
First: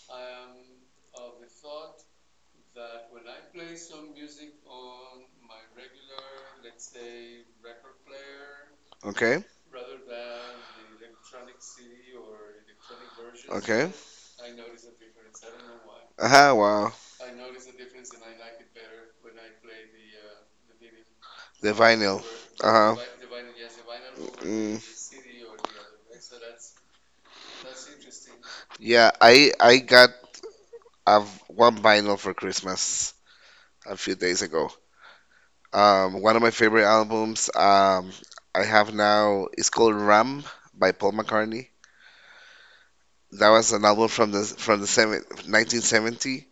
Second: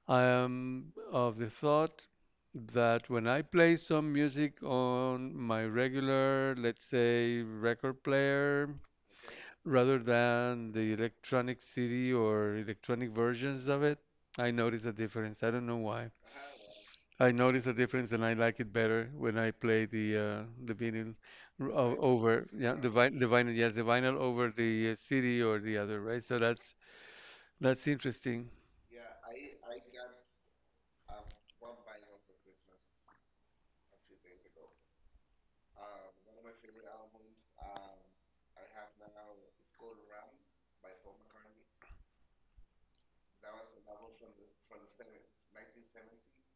Speaker 1: I am of the thought that when I play some music on my regular, let's say, record player,
Speaker 2: Okay,
Speaker 1: rather than the electronic CD or electronic versions of
Speaker 2: okay.
Speaker 1: it, I notice a difference. I don't know why.
Speaker 2: Ajá, wow.
Speaker 1: I notice a difference and I like it better when I play the vinyl
Speaker 2: The
Speaker 1: Right.
Speaker 2: vinyl.
Speaker 1: over yeah the
Speaker 2: Ajá.
Speaker 1: Yeah. vi the vinyl yes the vinyl over
Speaker 2: Mm.
Speaker 1: the CD or the other, right. So that's interesting.
Speaker 2: Yeah, I got a, one vinyl for Christmas a few days ago. One of my favorite albums I have now is called Ram by Paul McCartney. That was an album from 1970,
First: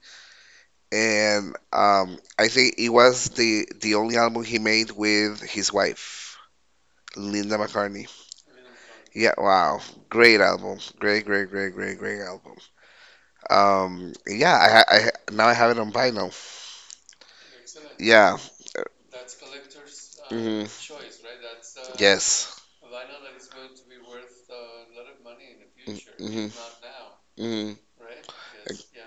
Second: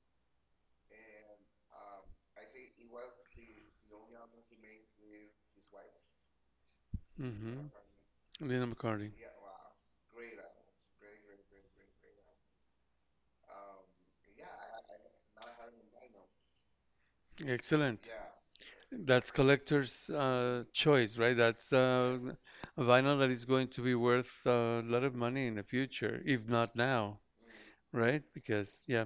Speaker 2: and I think it was the only album he made with his wife, Linda
Speaker 1: hmm
Speaker 2: McCartney.
Speaker 1: Lennon McCartney.
Speaker 2: Yeah, wow, great album, great, great, great, great, great album. Yeah, now I have it on vinyl.
Speaker 1: Excellent.
Speaker 2: Yeah.
Speaker 1: That's collector's
Speaker 2: Mhm.
Speaker 1: choice, right? That's
Speaker 2: Yes.
Speaker 1: a vinyl that is going to be worth a lot of money in the future, if not now,
Speaker 2: Mm,
Speaker 1: right? Because, yeah,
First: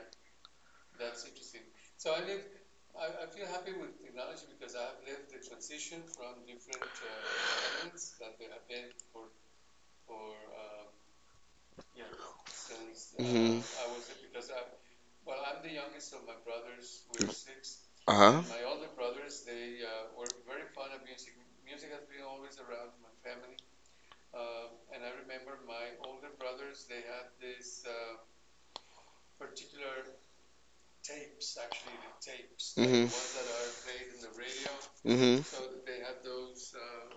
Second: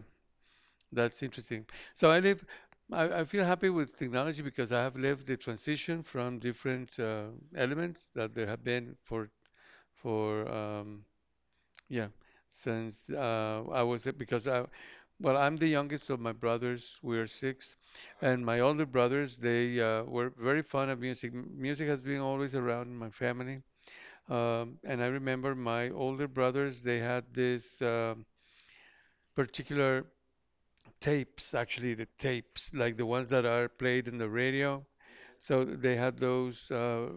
Speaker 1: that's interesting. So I live, I feel happy with technology because I have lived the transition from different elements that there have been for for um, yeah, since
Speaker 2: mhm.
Speaker 1: I was because I, well, I'm the youngest of my brothers. We're six,
Speaker 2: Uh huh.
Speaker 1: and my older brothers they were very fond of music. Music has been always around in my family, and I remember my older brothers they had this particular tapes, actually, the tapes, like the
Speaker 2: Mhm.
Speaker 1: ones that are played in the radio.
Speaker 2: Mhm.
Speaker 1: So they had those, uh,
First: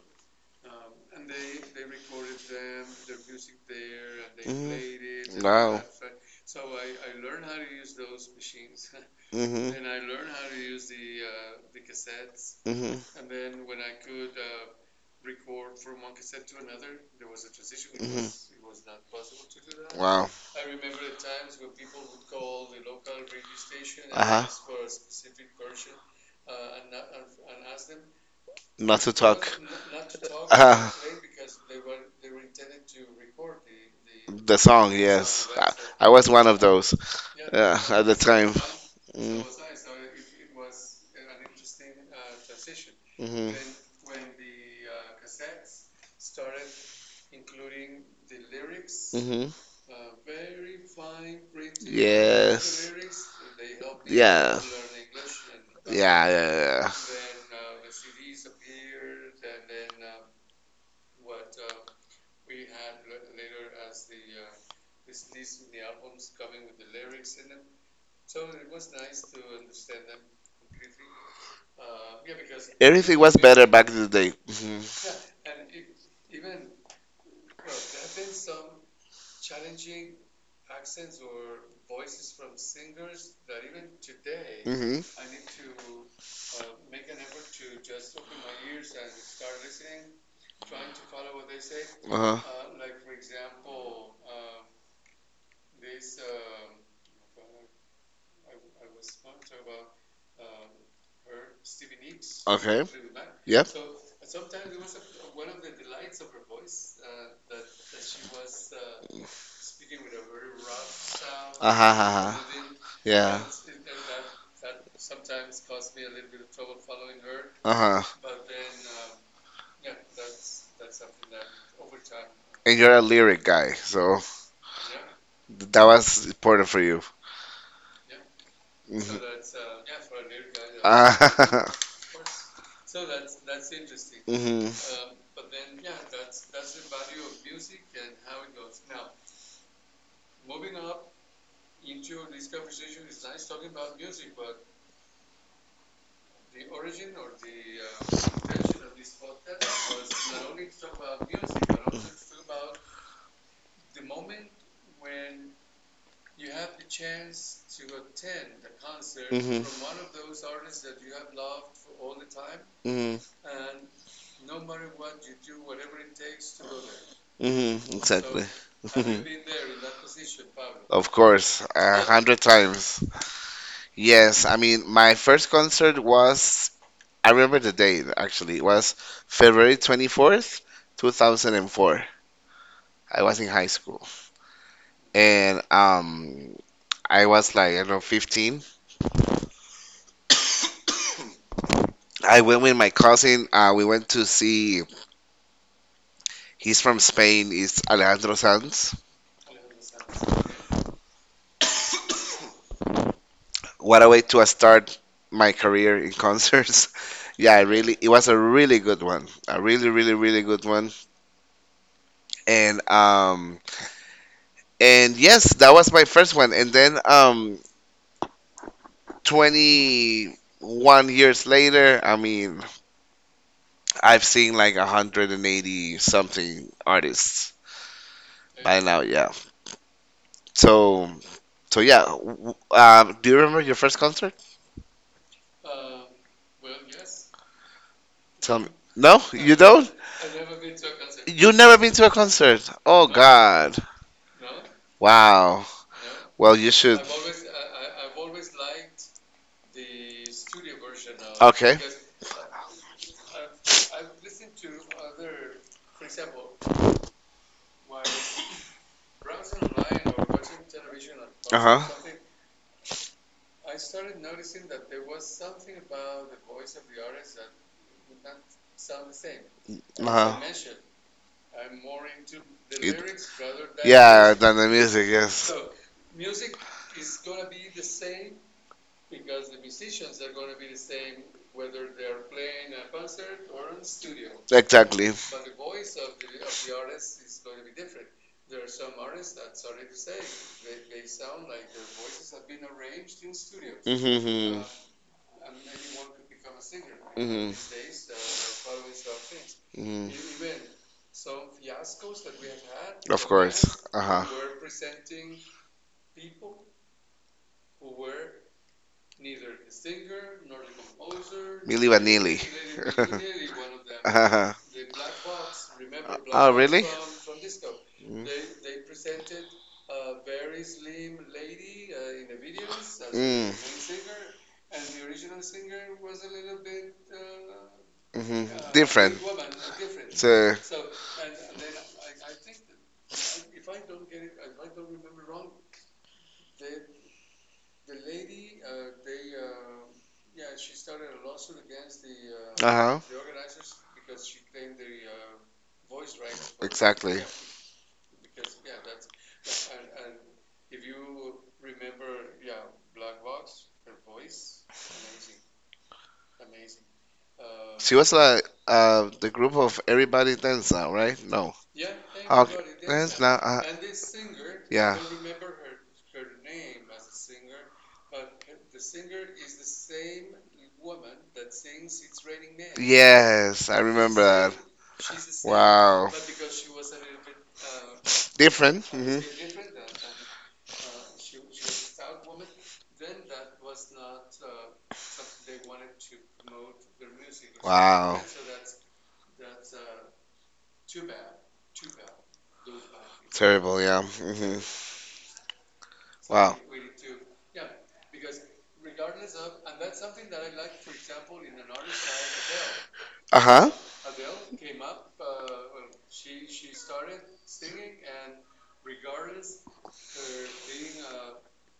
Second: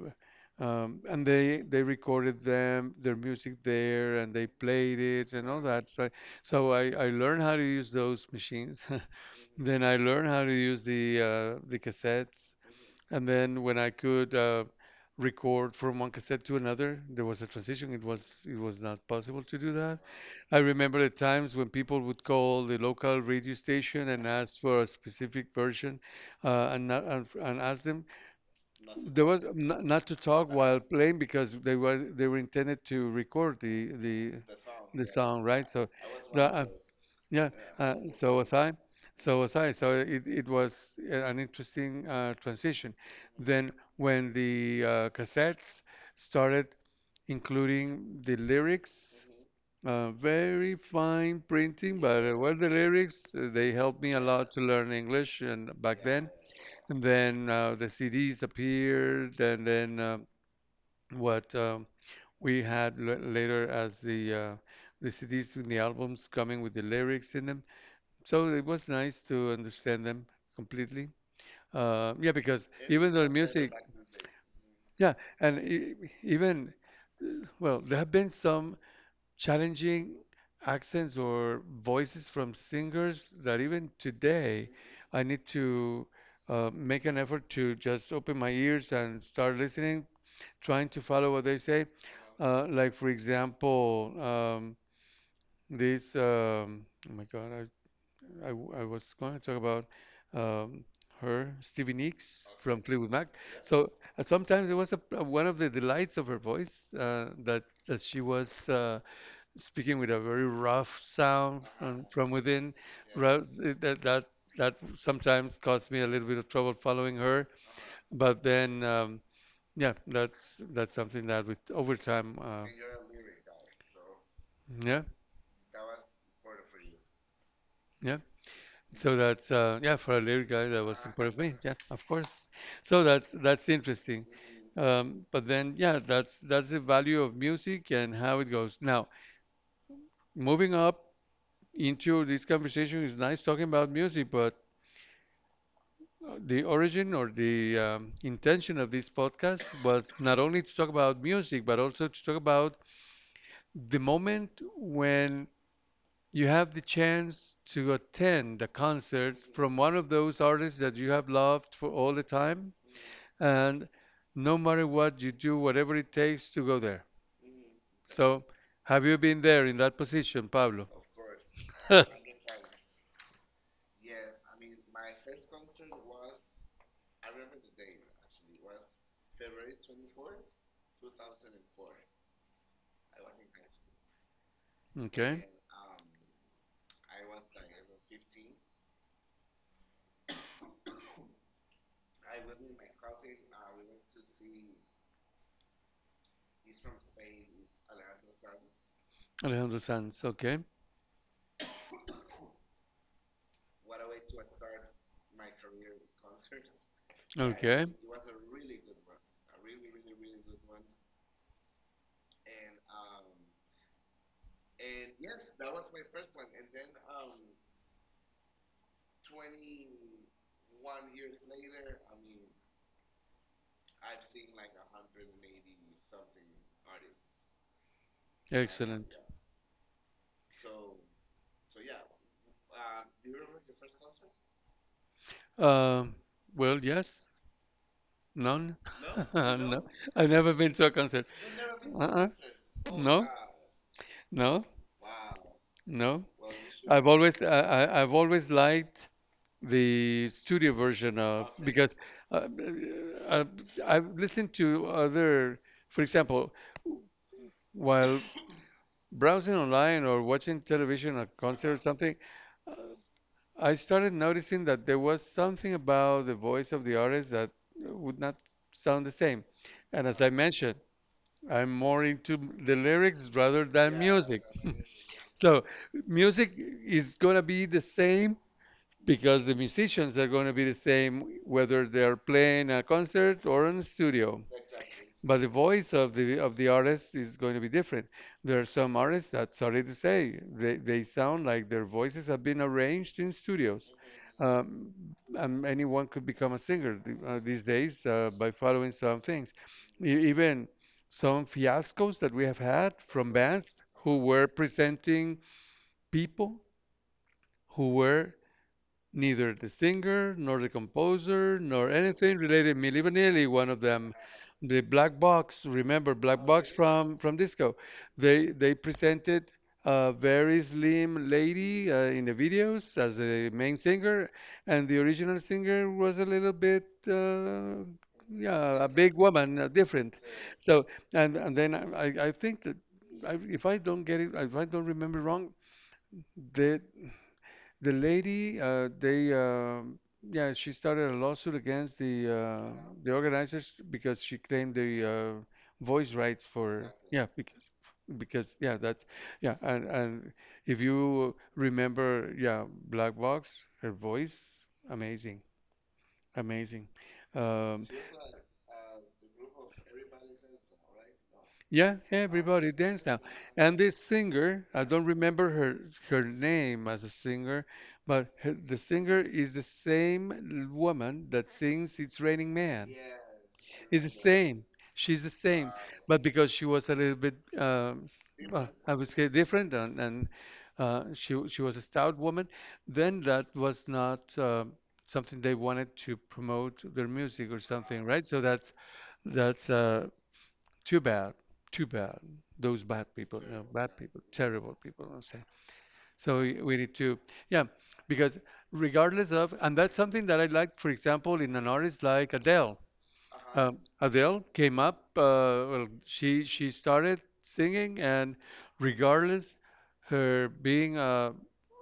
Speaker 1: um, and they recorded them, their music there, and they played
Speaker 2: Mhm.
Speaker 1: it and all
Speaker 2: Wow.
Speaker 1: that. So, so I learned how to use those machines.
Speaker 2: Mhm.
Speaker 1: Then I learned how to use the cassettes,
Speaker 2: Mhm.
Speaker 1: and then when I could record from one cassette to another, there was a transition. It
Speaker 2: Mhm.
Speaker 1: was it was not possible to do that.
Speaker 2: Wow.
Speaker 1: I remember the times when people would call the local radio station
Speaker 2: Uh
Speaker 1: and
Speaker 2: huh.
Speaker 1: ask for a specific version and, not, and ask them.
Speaker 2: Not to
Speaker 1: There was
Speaker 2: talk.
Speaker 1: not to talk while
Speaker 2: Uh,
Speaker 1: playing because they were intended to record the the
Speaker 2: the song,
Speaker 1: the song,
Speaker 2: yes.
Speaker 1: right? So,
Speaker 2: I was
Speaker 1: the,
Speaker 2: one of
Speaker 1: uh,
Speaker 2: those,
Speaker 1: yeah.
Speaker 2: yeah, at the
Speaker 1: So
Speaker 2: time.
Speaker 1: was I. So
Speaker 2: Mm,
Speaker 1: was I. So it was an interesting transition.
Speaker 2: mhm,
Speaker 1: Then when the cassettes started including the lyrics.
Speaker 2: mhm.
Speaker 1: Very fine printing, but what's the
Speaker 2: Yes.
Speaker 1: lyrics? They helped me a lot
Speaker 2: Yeah.
Speaker 1: to learn English and back
Speaker 2: Yeah,
Speaker 1: then.
Speaker 2: yeah,
Speaker 1: And then the CDs appeared, and then
Speaker 2: yeah.
Speaker 1: what we had l later as the CDs and the albums coming with the lyrics in them. So it was nice to understand them completely. Yeah, because even
Speaker 2: Everything
Speaker 1: though
Speaker 2: was better
Speaker 1: music,
Speaker 2: back in the day.
Speaker 1: yeah,
Speaker 2: Mhm.
Speaker 1: and e even well, there have been some challenging accents or voices from singers that even today I
Speaker 2: Mm-hmm.
Speaker 1: need to make an effort to just open my ears and start listening, trying to follow what they say.
Speaker 2: Uh huh.
Speaker 1: Like, for example, oh my God, I was going to talk about um, her, Stevie Nicks from
Speaker 2: Okay.
Speaker 1: Fleetwood Mac.
Speaker 2: Yep.
Speaker 1: So sometimes it was a, one of the delights of her voice that she was. Speaking with a very rough sound
Speaker 2: Uh huh.
Speaker 1: and
Speaker 2: Uh
Speaker 1: from
Speaker 2: huh.
Speaker 1: within.
Speaker 2: Yeah.
Speaker 1: Rough, that sometimes caused me a little bit of trouble following her.
Speaker 2: Uh huh.
Speaker 1: But then, yeah, that's something that with over time,
Speaker 2: And you're a lyric guy, so
Speaker 1: yeah,
Speaker 2: that was important for you. So
Speaker 1: yeah. So that's
Speaker 2: mm-hmm.
Speaker 1: yeah, for a lyric guy that was
Speaker 2: Uh
Speaker 1: important for me.
Speaker 2: huh.
Speaker 1: Yeah, of course. So that's interesting.
Speaker 2: Mm-hmm.
Speaker 1: But then yeah, that's the value of music and how it goes. Now moving up into this conversation is nice talking about music, but the origin or the intention of this podcast was not only to talk about music, but also to talk about the moment when you have the chance to attend a concert
Speaker 2: Mm-hmm.
Speaker 1: from one of those artists that you have loved for all the time,
Speaker 2: Mm-hmm.
Speaker 1: and no matter what you do, whatever it takes to go there.
Speaker 2: Mm-hmm. So exactly.
Speaker 1: So, have you been there in that position, Pablo?
Speaker 2: Of course, a hundred times. Yes, I mean, my first concert was, I remember the date actually, it was February 24th, 2004. I was in high school.
Speaker 1: Okay,
Speaker 2: And I was like, I don't know, 15. I went with my cousin. We went to see, he's from Spain, it's Alejandro Sanz.
Speaker 1: Alejandro Sanz. Okay,
Speaker 2: What a way to start my career in concerts. Yeah, I
Speaker 1: okay,
Speaker 2: really, it was a really good one. A really, really, really good one. And um, And yes, that was my first one. And then 21 years later, I mean, I've seen like 180 something artists by now,
Speaker 1: excellent.
Speaker 2: yeah. So so yeah, do you remember your first concert?
Speaker 1: Um, well, yes,
Speaker 2: Tell me.
Speaker 1: none.
Speaker 2: No,
Speaker 1: No,
Speaker 2: you
Speaker 1: no. No,
Speaker 2: don't?
Speaker 1: I've
Speaker 2: You've
Speaker 1: never
Speaker 2: never
Speaker 1: been to a concert.
Speaker 2: been to a
Speaker 1: Uh-uh.
Speaker 2: concert? Oh
Speaker 1: No,
Speaker 2: God.
Speaker 1: no,
Speaker 2: Wow.
Speaker 1: no.
Speaker 2: Well, you should.
Speaker 1: I've always liked the studio version of
Speaker 2: Okay.
Speaker 1: because uh, uh, I've listened to other, for example, while browsing online or watching television, a concert or
Speaker 2: Uh-huh.
Speaker 1: something. uh, I started noticing that there was something about the voice of the artist that would not sound the same. And as I
Speaker 2: Uh-huh.
Speaker 1: mentioned, I'm more into the
Speaker 2: It-
Speaker 1: lyrics rather than
Speaker 2: yeah,
Speaker 1: music.
Speaker 2: than the music, yes.
Speaker 1: So music is going to be the same because the musicians are going to be the same whether they're playing a concert or in a studio,
Speaker 2: Exactly.
Speaker 1: but the voice of the artist is going to be different. There are some artists that, sorry to say, they sound like their voices have been arranged in studios.
Speaker 2: Mm-hmm.
Speaker 1: Um, Anyone could become a singer these
Speaker 2: Mm-hmm.
Speaker 1: days by following some things.
Speaker 2: Hmm.
Speaker 1: E- even Some fiascos that we have had
Speaker 2: Of
Speaker 1: from
Speaker 2: course.
Speaker 1: bands who
Speaker 2: Uh-huh.
Speaker 1: were presenting people who were neither the singer, nor the composer,
Speaker 2: Milli
Speaker 1: nor
Speaker 2: Vanilli.
Speaker 1: anything related. Milli Vanilli, one of them.
Speaker 2: Uh-huh.
Speaker 1: The Black Box, remember Black
Speaker 2: Oh,
Speaker 1: Box
Speaker 2: really?
Speaker 1: from disco. They presented a very slim lady in the videos as the
Speaker 2: Mm.
Speaker 1: main singer, and the original singer was a little bit
Speaker 2: Mm-hmm.
Speaker 1: yeah, a
Speaker 2: Different.
Speaker 1: big woman, different.
Speaker 2: So,
Speaker 1: So and then I think that I, if I don't get it, if I don't remember wrong, the. The lady, yeah, she started a lawsuit against
Speaker 2: uh huh.
Speaker 1: the organizers because she claimed the voice rights for,
Speaker 2: Exactly.
Speaker 1: yeah, because yeah, that's yeah, and if you remember, yeah, Black Box, her voice, amazing, amazing. Um,
Speaker 2: She was like the group of everybody dance now, right? No.
Speaker 1: Yeah,
Speaker 2: Okay.
Speaker 1: everybody dance now.
Speaker 2: Now.
Speaker 1: And this singer, I
Speaker 2: Yeah.
Speaker 1: don't remember her name as a singer, but her, the singer is the same woman that sings It's Raining Man.
Speaker 2: Yes, I
Speaker 1: It's the
Speaker 2: remember that.
Speaker 1: same. She's the same,
Speaker 2: Wow.
Speaker 1: but because she was a little bit, well,
Speaker 2: Different.
Speaker 1: I would
Speaker 2: Hmm.
Speaker 1: say different, and she was a stout woman, then that was not something they wanted to promote their music or something,
Speaker 2: Wow.
Speaker 1: right? So that's too bad, too bad. Those bad people, you know,
Speaker 2: Terrible,
Speaker 1: bad
Speaker 2: yeah.
Speaker 1: people,
Speaker 2: Hmm.
Speaker 1: terrible people. I say, so
Speaker 2: Wow.
Speaker 1: we need to, yeah, because regardless of, and that's something that I like, for example, in an artist like Adele.
Speaker 2: Uh huh.
Speaker 1: Adele came up, well, she started singing, and regardless her being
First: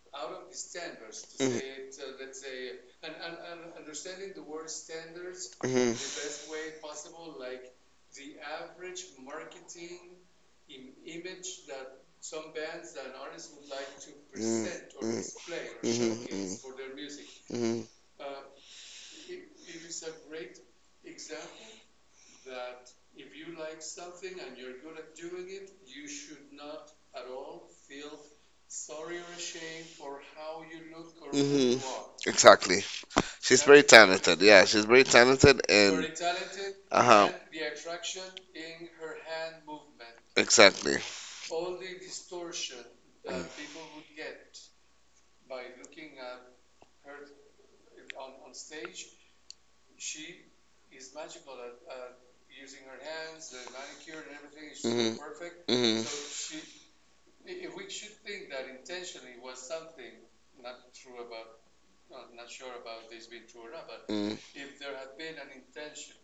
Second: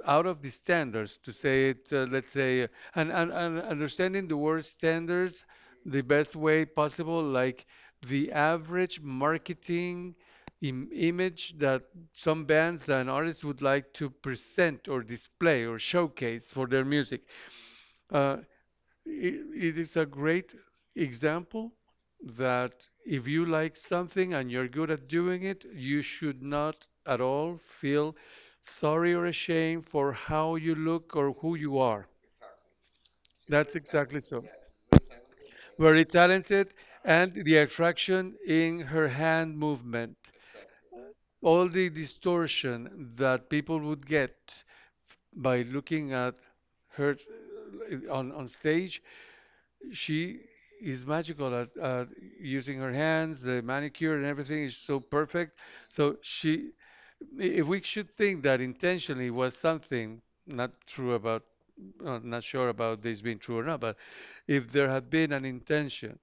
Speaker 1: out of the
Speaker 2: Hmm.
Speaker 1: standards, to say it, let's say, and understanding the word standards the best way possible, like the average marketing image that some bands and artists would like to
Speaker 2: Hmm. Mm
Speaker 1: present or
Speaker 2: mhm,
Speaker 1: display or
Speaker 2: mm hmm
Speaker 1: showcase for their
Speaker 2: hmm
Speaker 1: music. Uh, i- it is a great example that if you like something and you're good at doing it, you should not at all feel sorry or ashamed for how you look or who
Speaker 2: hmm.
Speaker 1: you are.
Speaker 2: Exactly. She's
Speaker 1: That's
Speaker 2: very
Speaker 1: exactly
Speaker 2: talented.
Speaker 1: so.
Speaker 2: Yeah, she's very talented
Speaker 1: Very
Speaker 2: and
Speaker 1: talented,
Speaker 2: uh huh.
Speaker 1: and the attraction in her hand movement.
Speaker 2: Exactly.
Speaker 1: All the distortion that people would
Speaker 2: Mm.
Speaker 1: get by looking at her on stage, she is magical at using her hands, the manicure and everything is so
Speaker 2: Mhm.
Speaker 1: perfect.
Speaker 2: Mhm.
Speaker 1: So she, if we should think that intentionally was something not true about, not sure about this being true or not, but
Speaker 2: Mm.
Speaker 1: if there had been an intention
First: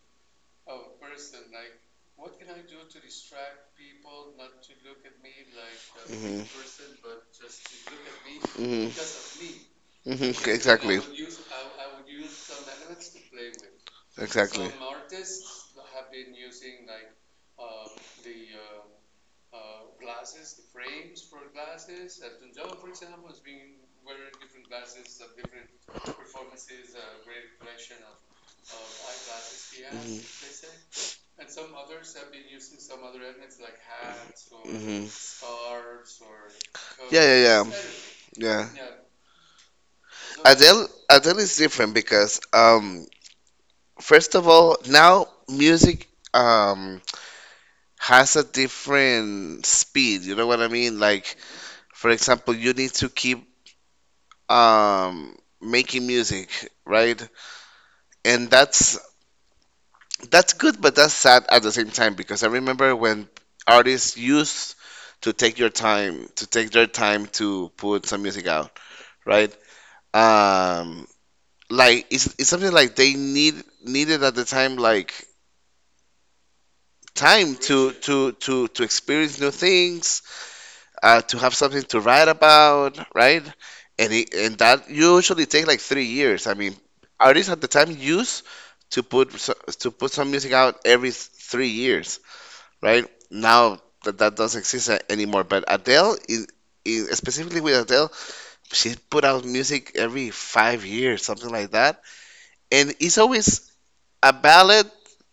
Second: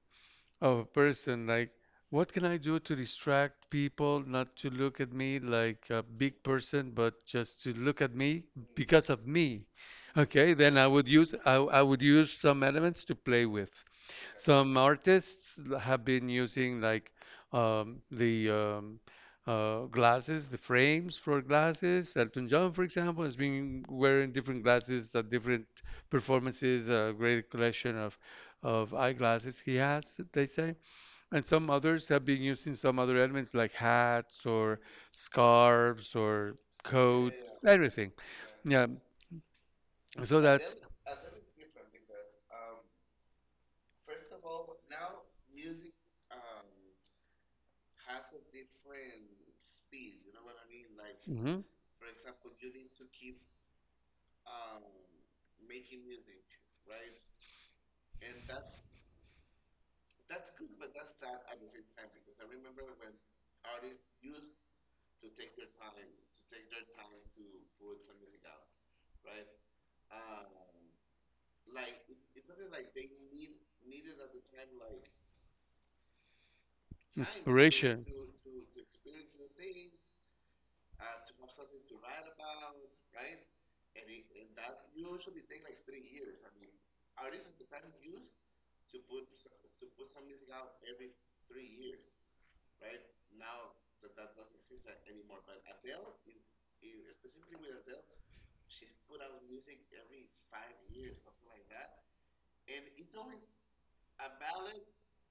Speaker 1: of a person like, what can I do to distract people not to look at me like a big
Speaker 2: Mhm.
Speaker 1: person but just to look at me because of
Speaker 2: Mhm.
Speaker 1: me,
Speaker 2: Mhm.
Speaker 1: okay, then I would use some elements to play with.
Speaker 2: Exactly.
Speaker 1: Some artists have been using like the glasses, the frames for glasses. Elton John, for example, has been wearing different glasses at different performances. A great collection of eyeglasses he has, they say. And some others have been using some other elements like hats
Speaker 2: Mhm.
Speaker 1: or
Speaker 2: Mhm. Coats,
Speaker 1: scarves or
Speaker 2: yeah.
Speaker 1: coats, everything.
Speaker 2: Yeah.
Speaker 1: Yeah. So that's
Speaker 2: Adele, Adele is different because first of all, now music um has a different speed, you know what I mean, like
Speaker 1: mhm,
Speaker 2: for example, you need to keep making music, right? And that's good, but that's sad at the same time because I remember when artists used to take your time, to take their time to put some music out, right? Um, like it's something like they needed at the time, like time to
Speaker 1: inspiration.
Speaker 2: to to to experience new things to have something to write about, right? And that usually takes like 3 years. I mean, artists at the time used to put so- to put some music out every 3 years, right? Now that doesn't exist anymore. But Adele is. Specifically with Adele, she put out music every 5 years, something like that, and it's always a ballad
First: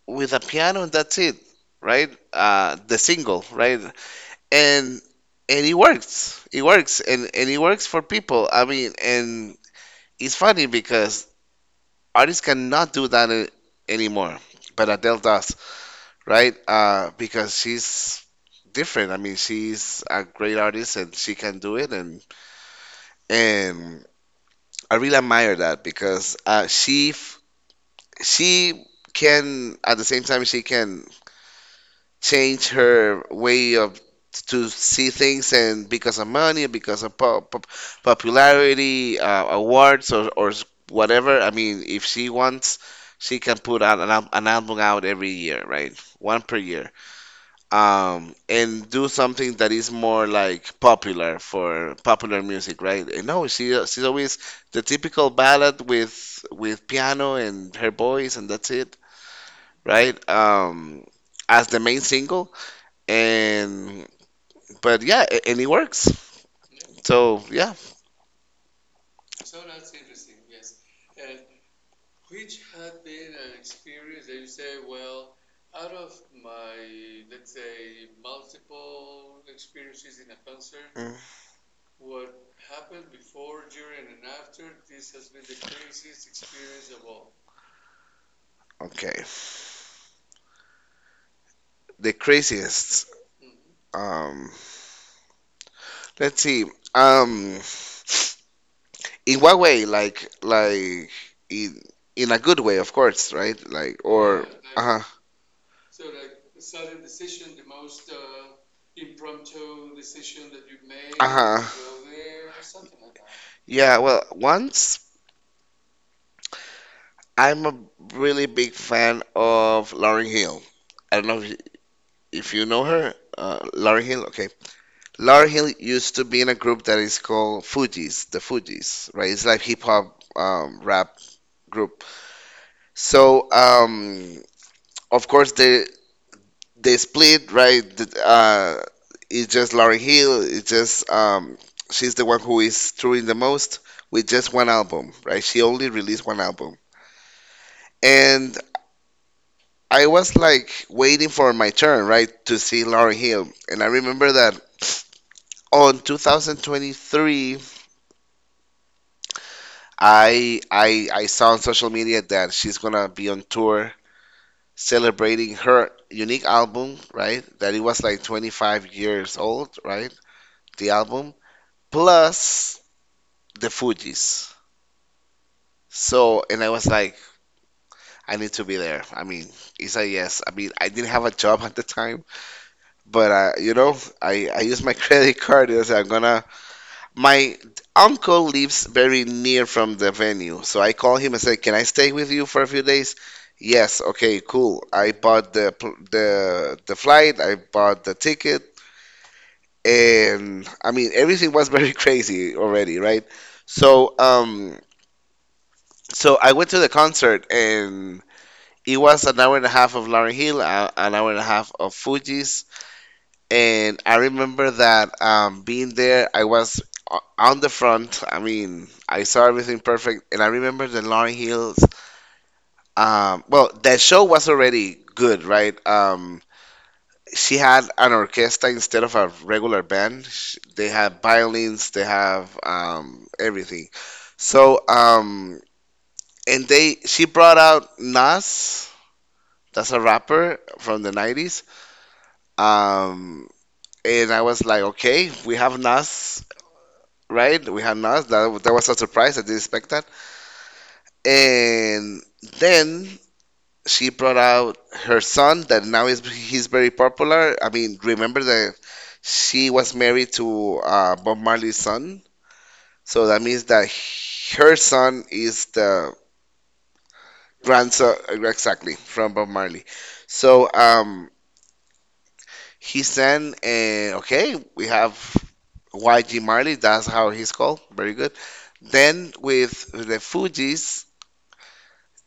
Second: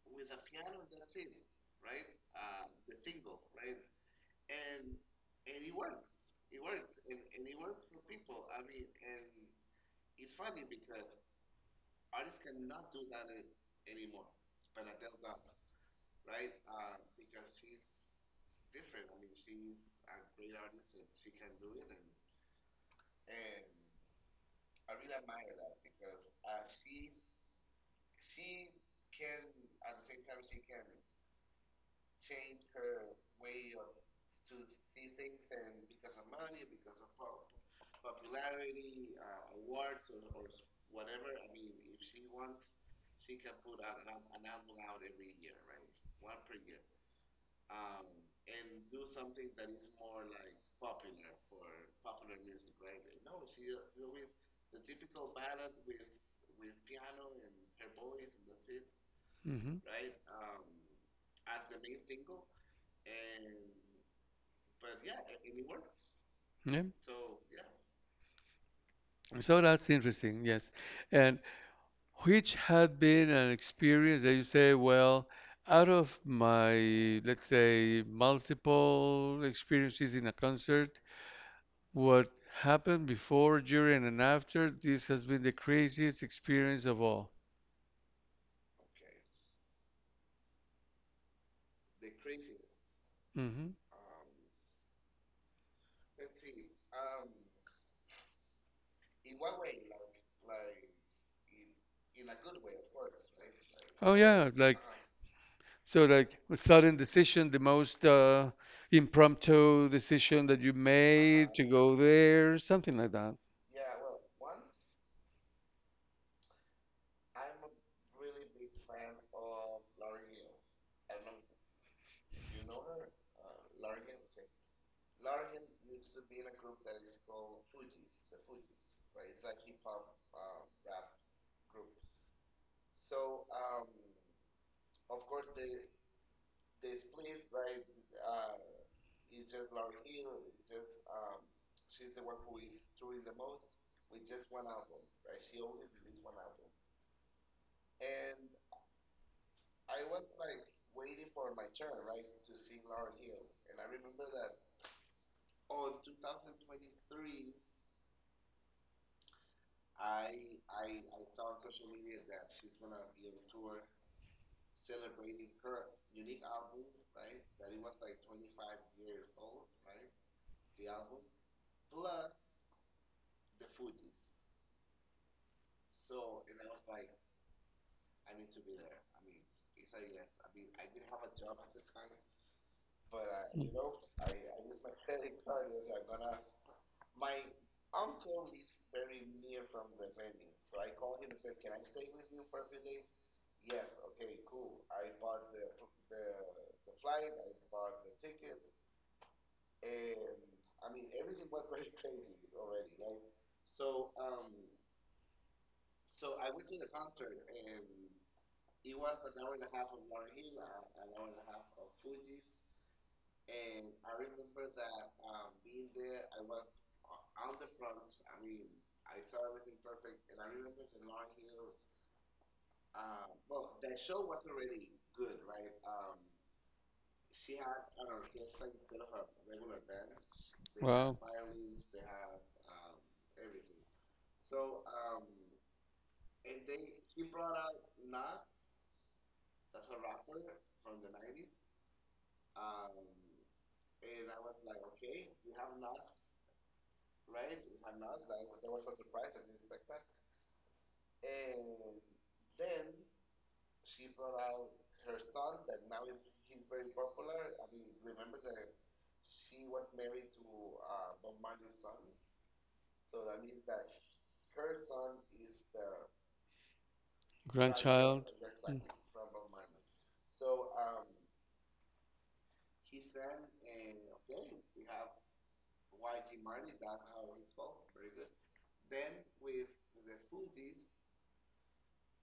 Speaker 2: with a piano, and that's it, right? The single, right? And it works for people, I mean, and it's funny because artists cannot do that anymore, but Adele does, right. Because she's different, I mean, she's a great artist and she can do it. And I really admire that because she can, at the same time she can change her way of to see things. And because of money, because of popularity, awards or whatever, I mean, if she wants, she can put out an album out every year, right, one per year. And do something that is more like popular for popular music, right? And no, she's always the typical ballad with piano and her voice, and that's it,
Speaker 1: Hmm
Speaker 2: right. As the main single. And but yeah, and it works.
Speaker 1: Yeah.
Speaker 2: So yeah.
Speaker 1: So that's interesting. Yes. And which had been an experience that you say, well, out of my, let's say, multiple experiences in a concert,
Speaker 2: Mm.
Speaker 1: what happened before, during, and after, this has been the craziest experience of all.
Speaker 2: Okay. The craziest.
Speaker 1: Hmm
Speaker 2: Um, let's see. Um, in what way? Like in in a good way, of course, right? Like
Speaker 1: Oh
Speaker 2: or
Speaker 1: yeah, like
Speaker 2: uh-huh.
Speaker 1: so, like a sudden decision, the most impromptu decision that you made
Speaker 2: Uh-huh.
Speaker 1: to go there, something like that.
Speaker 2: Yeah, well, once I'm a really big fan of Lauryn Hill. I don't know if you know her, Lauryn Hill. Okay, Lauryn Hill used to be in a group that is called Fugees, the Fugees, right? It's like hip hop, rap group. So of course they split, right? It's just Lauryn Hill. It's just she's the one who is touring the most with just one album, right? She only released one album, and I was like waiting for my turn, right, to see Lauryn Hill, and I remember that on 2023 I saw on social media that she's gonna be on tour celebrating her unique album, right? That it was like 25 years old, right? The album plus the Fugees. So, and I was like, I need to be there. I mean, it's a yes. I mean, I didn't have a job at the time, but you
Speaker 1: Mm.
Speaker 2: know, I used my credit card. And I said, I'm gonna, my uncle lives very near from the venue, so I call him and say, "Can I stay with you for a few days?" Yes, okay, cool. I bought the the flight, I bought the ticket, and I mean everything was very crazy already, right? So so I went to the concert, and it was an hour and a half of Lauryn Hill, an hour and a half of Fugees. And I remember that being there, I was on the front. I mean, I saw everything perfect. And I remember the Lauren Hills. Well, that show was already good, right? She had an orchestra instead of a regular band. They have
Speaker 1: Wow.
Speaker 2: violins, they have everything. So, and they, she brought out Nas, that's a rapper from the 90s. Um, and I was like, okay, we have Nas, right? We had not. That was a surprise. I didn't expect that. And then she brought out her son that now is, he's very popular. I mean, remember that she was married to Bob Marley's son, so that means that her son is the grandson
Speaker 1: Grandchild.
Speaker 2: exactly from Bob Marley. So he sang, and okay, we have YG Marley, that's how he's called. Very good. Then with the Fugees,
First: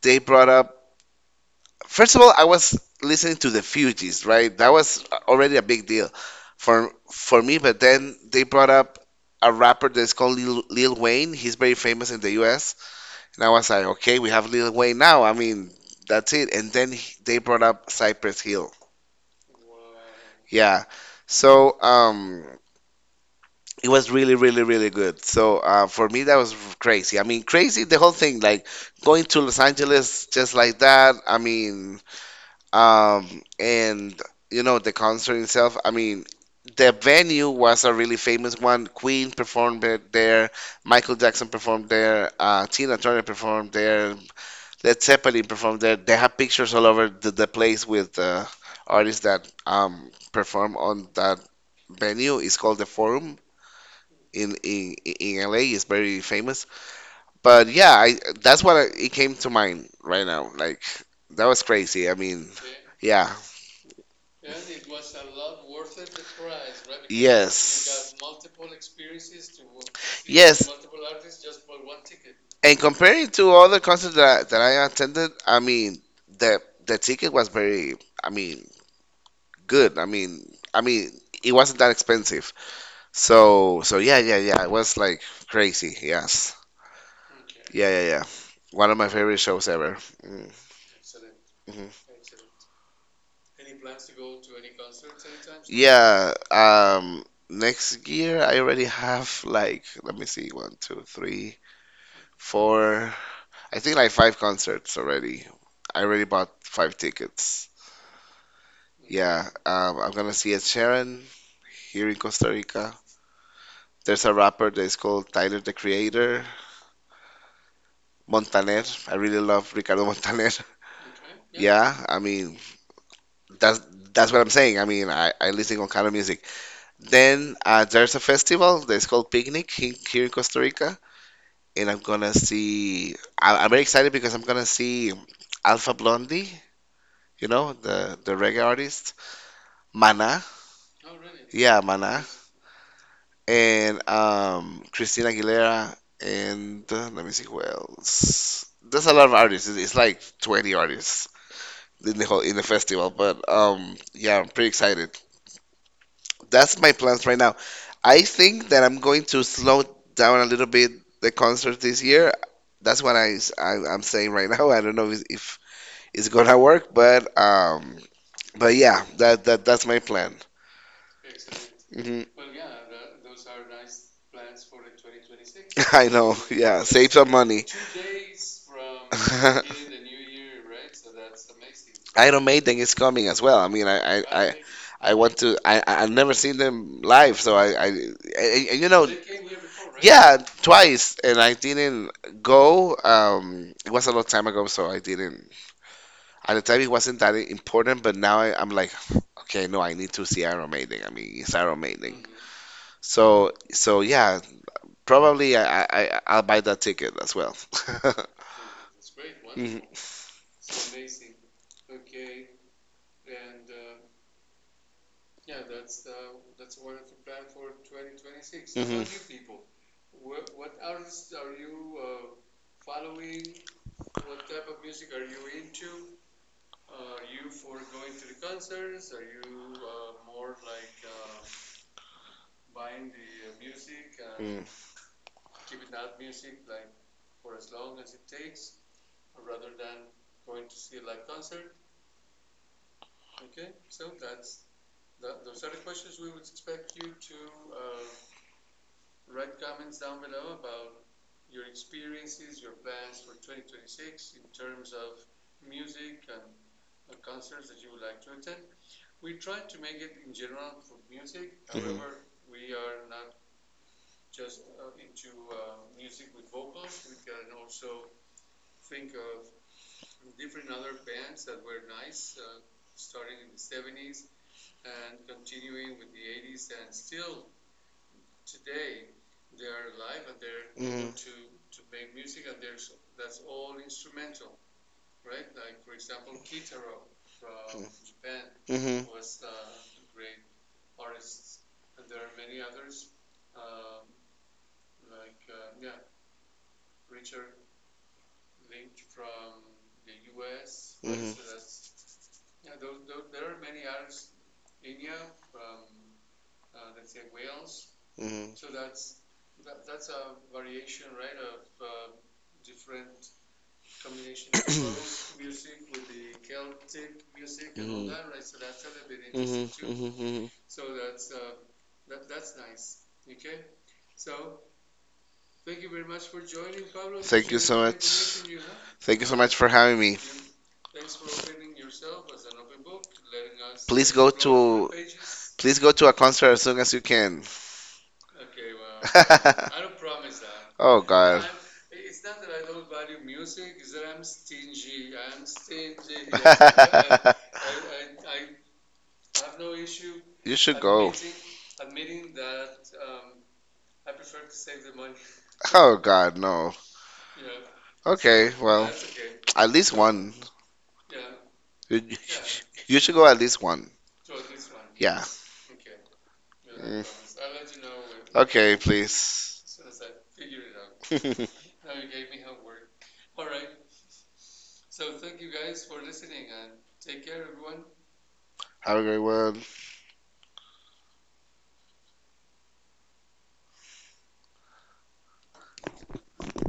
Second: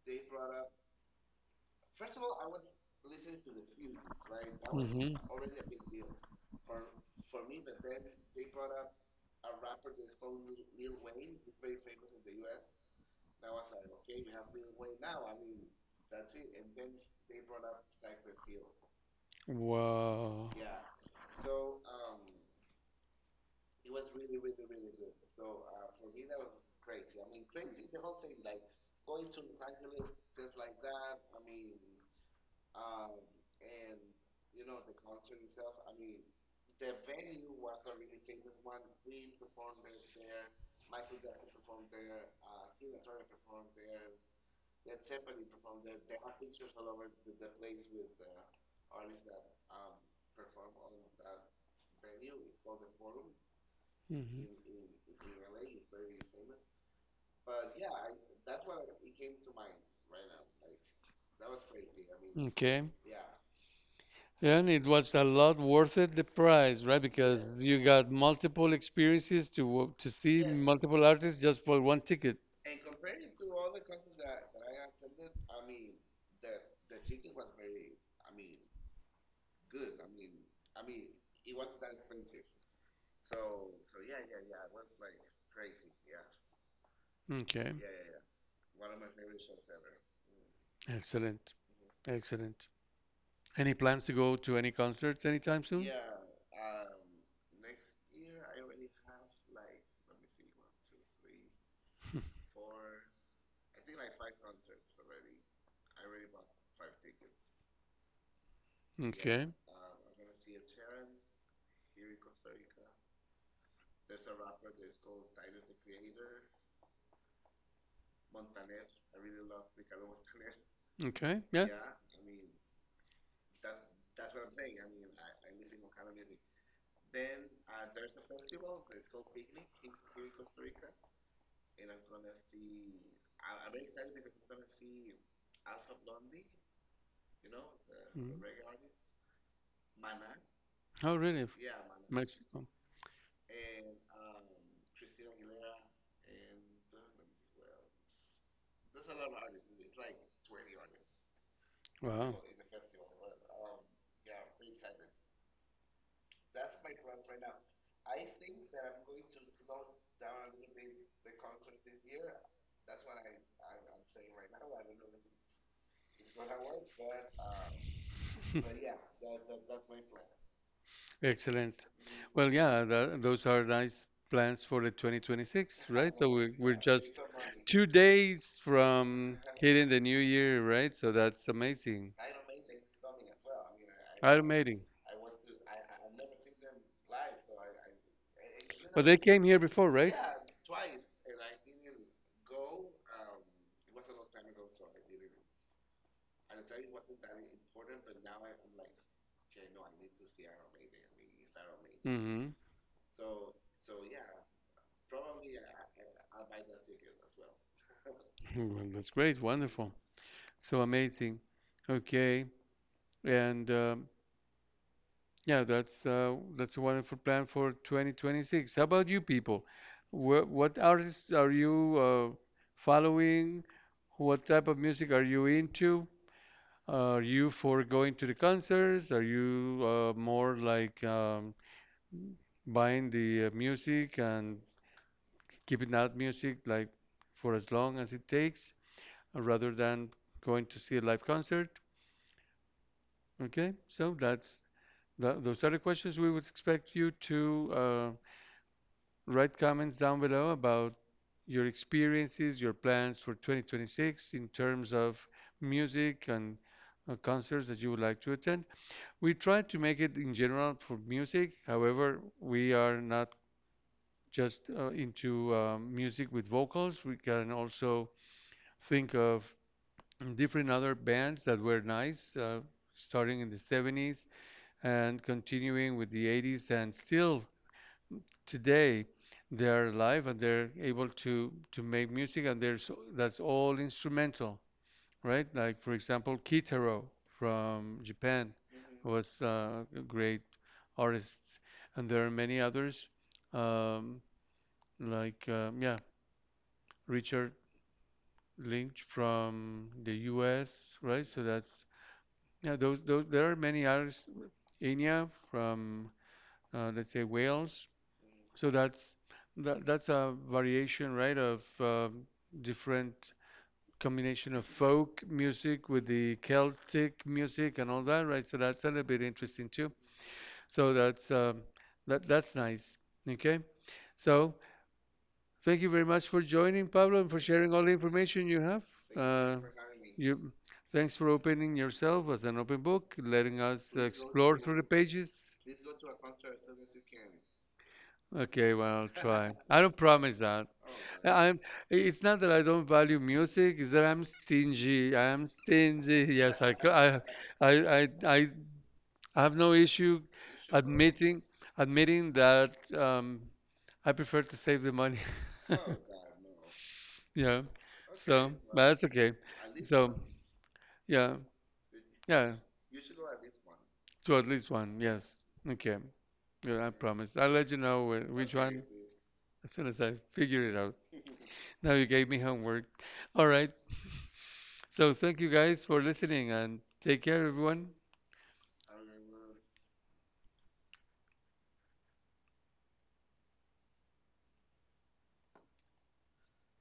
Speaker 2: they brought up, first of all I was listening to the Fugees, right, that was
Speaker 1: Mm. Mhm.
Speaker 2: already a big deal for me. But then they brought up a rapper that's called Lil Wayne, he's very famous in the US. And I was like, okay, we have Lil Wayne now, I mean, that's it. And then they brought up Cypress Hill.
Speaker 1: Wow.
Speaker 2: Yeah. So it was really really really good. So for me that was crazy, I mean, crazy the whole thing, like going to Los Angeles just like that, I mean. And you know, the concert itself, I mean, the venue was a really famous one. Queen performed it there, Michael Jackson performed there, Tina Turner performed there, Led Zeppelin performed there. They have pictures all over the place with artists that perform on that venue. It's called the Forum
Speaker 1: Mhm.
Speaker 2: in in LA. It's very famous. But yeah, I that's what I, it came to mind right now. Like that was crazy. I mean,
Speaker 1: Okay.
Speaker 2: yeah.
Speaker 1: And it was a lot worth it, the price, right? Because you got
Speaker 2: Yes.
Speaker 1: multiple experiences to
Speaker 2: You got.
Speaker 1: to see
Speaker 2: Yes.
Speaker 1: multiple artists just for one ticket.
Speaker 2: And comparing to other concerts that, that I attended, I mean, the ticket was very, I mean, good. I mean, it wasn't that expensive. So, so yeah. It was like crazy. Yes.
Speaker 1: Okay.
Speaker 2: Yeah. One of my favorite shows ever. Mm-hmm.
Speaker 1: Excellent. Excellent. Any plans to go to any concerts anytime soon?
Speaker 2: Yeah, next year I already have like, let me see, one, two, three, four, I think like five concerts already. I already bought five tickets.
Speaker 1: Yeah. Okay.
Speaker 2: Yeah, I'm gonna see Ed Sheeran here in Costa Rica. There's a rapper that is called Tyler the Creator, Montaner. I really love Ricardo Montaner.
Speaker 1: Okay. Yeah.
Speaker 2: Yeah. Yeah, I mean that's that's what I'm saying. I mean I listen on kind of music. Then there's a festival that's called Picnic here in Costa Rica, and I'm gonna see. I'm very excited because I'm gonna see Alpha Blondie, you know,
Speaker 1: Mm.
Speaker 2: the reggae artist, Mana,
Speaker 1: Oh, really?
Speaker 2: yeah, Mana,
Speaker 1: Mexico.
Speaker 2: and Christina Aguilera, and let me see who else. There's a lot of artists. It's like 20 artists in the
Speaker 1: Wow.
Speaker 2: whole in the festival, but yeah, I'm pretty excited. That's my plans right now. I think that I'm going to slow down a little bit the concert this year. That's what I am saying right now. I don't know if it's gonna work, but yeah, that that's my plan.
Speaker 1: Excellent.
Speaker 2: Hmm.
Speaker 1: Well, yeah, tha those are nice plans for the 2026,
Speaker 2: I
Speaker 1: right? So
Speaker 2: know.
Speaker 1: we, we're yeah,
Speaker 2: Yeah, save
Speaker 1: just
Speaker 2: some money.
Speaker 1: 2 days from hitting the new year, right? So that's amazing.
Speaker 2: Iron Maiden is coming as well. I mean,
Speaker 1: Iron Maiden.
Speaker 2: I
Speaker 1: Even
Speaker 2: want to. I've never seen them live, so you
Speaker 1: but
Speaker 2: know.
Speaker 1: they though, came here before, right?
Speaker 2: Yeah, twice, and I didn't go. It was a long time ago, so I didn't. At the time, it wasn't that important, but now I'm like, okay, no, I need to see Iron Maiden. I mean, it's Iron Maiden.
Speaker 1: Mm-hmm.
Speaker 2: So, so yeah, probably I'll buy that ticket as well.
Speaker 1: Well, that's great.
Speaker 2: Mhm.
Speaker 1: Wonderful. So amazing. Okay. And yeah, that's a wonderful plan for 2026. How about
Speaker 2: Mhm.
Speaker 1: you people? What artists are you following? What type of music are you into? Are you for going to the concerts? Are you more like buying the music and keeping that music like for as long as it takes, rather than going to see a live concert? Okay, so that's those are the questions we would expect you to write comments down below about your experiences, your plans for 2026 in terms of music and concerts that you would like to attend. We try to make it in general for music. However, we are not just into music with vocals. We can also think of different other bands that were nice, starting in the 70s and continuing with the 80s and still today they are alive and they're
Speaker 2: Mm.
Speaker 1: able
Speaker 2: Mhm.
Speaker 1: to make music and there's that's all instrumental, right, like for example, Kitaro from Japan,
Speaker 2: Mhm.
Speaker 1: was a great artists, and there are many others, um, yeah, Richard Lynch from the US, right?
Speaker 2: Mhm.
Speaker 1: So that's yeah, those there are many others, Enya from let's say, Wales.
Speaker 2: Mhm.
Speaker 1: So that's that, that's a variation, right, of different combination of folk music with the Celtic music and all
Speaker 2: Mhm.
Speaker 1: that, right? So that's a little bit
Speaker 2: Mhm.
Speaker 1: interesting too.
Speaker 2: Mhm. Mhm.
Speaker 1: So that's that that's nice. Okay. So thank you very much for joining, Pablo, and for sharing all the
Speaker 2: Have.
Speaker 1: information you have.
Speaker 2: Thank so much
Speaker 1: Uh,
Speaker 2: for having me.
Speaker 1: you thanks for opening yourself as an open book, letting us explore through the pages.
Speaker 2: Please go to a concert as soon as you can.
Speaker 1: Okay, well, I'll try. I don't promise that.
Speaker 2: Oh God.
Speaker 1: I'm, it's not that I don't value music, it's that I'm stingy. I am stingy. Yes, I, co- I, I, I I have no issue
Speaker 2: You should.
Speaker 1: admitting, admitting that I prefer to save the money.
Speaker 2: Oh God, no.
Speaker 1: Yeah.
Speaker 2: Okay,
Speaker 1: So, but
Speaker 2: well,
Speaker 1: that's okay.
Speaker 2: at least
Speaker 1: So,
Speaker 2: one.
Speaker 1: yeah,
Speaker 2: You, yeah,
Speaker 1: yeah,
Speaker 2: you should go at least one.
Speaker 1: to at least one.
Speaker 2: Yeah.
Speaker 1: Yes. Okay. Yeah, I promise. I'll let you know
Speaker 2: When.
Speaker 1: which
Speaker 2: Okay,
Speaker 1: one as
Speaker 2: please.
Speaker 1: soon as I figure it out. Now you gave me homework. All right. So thank you guys for listening and take care, everyone.
Speaker 2: Have a great one.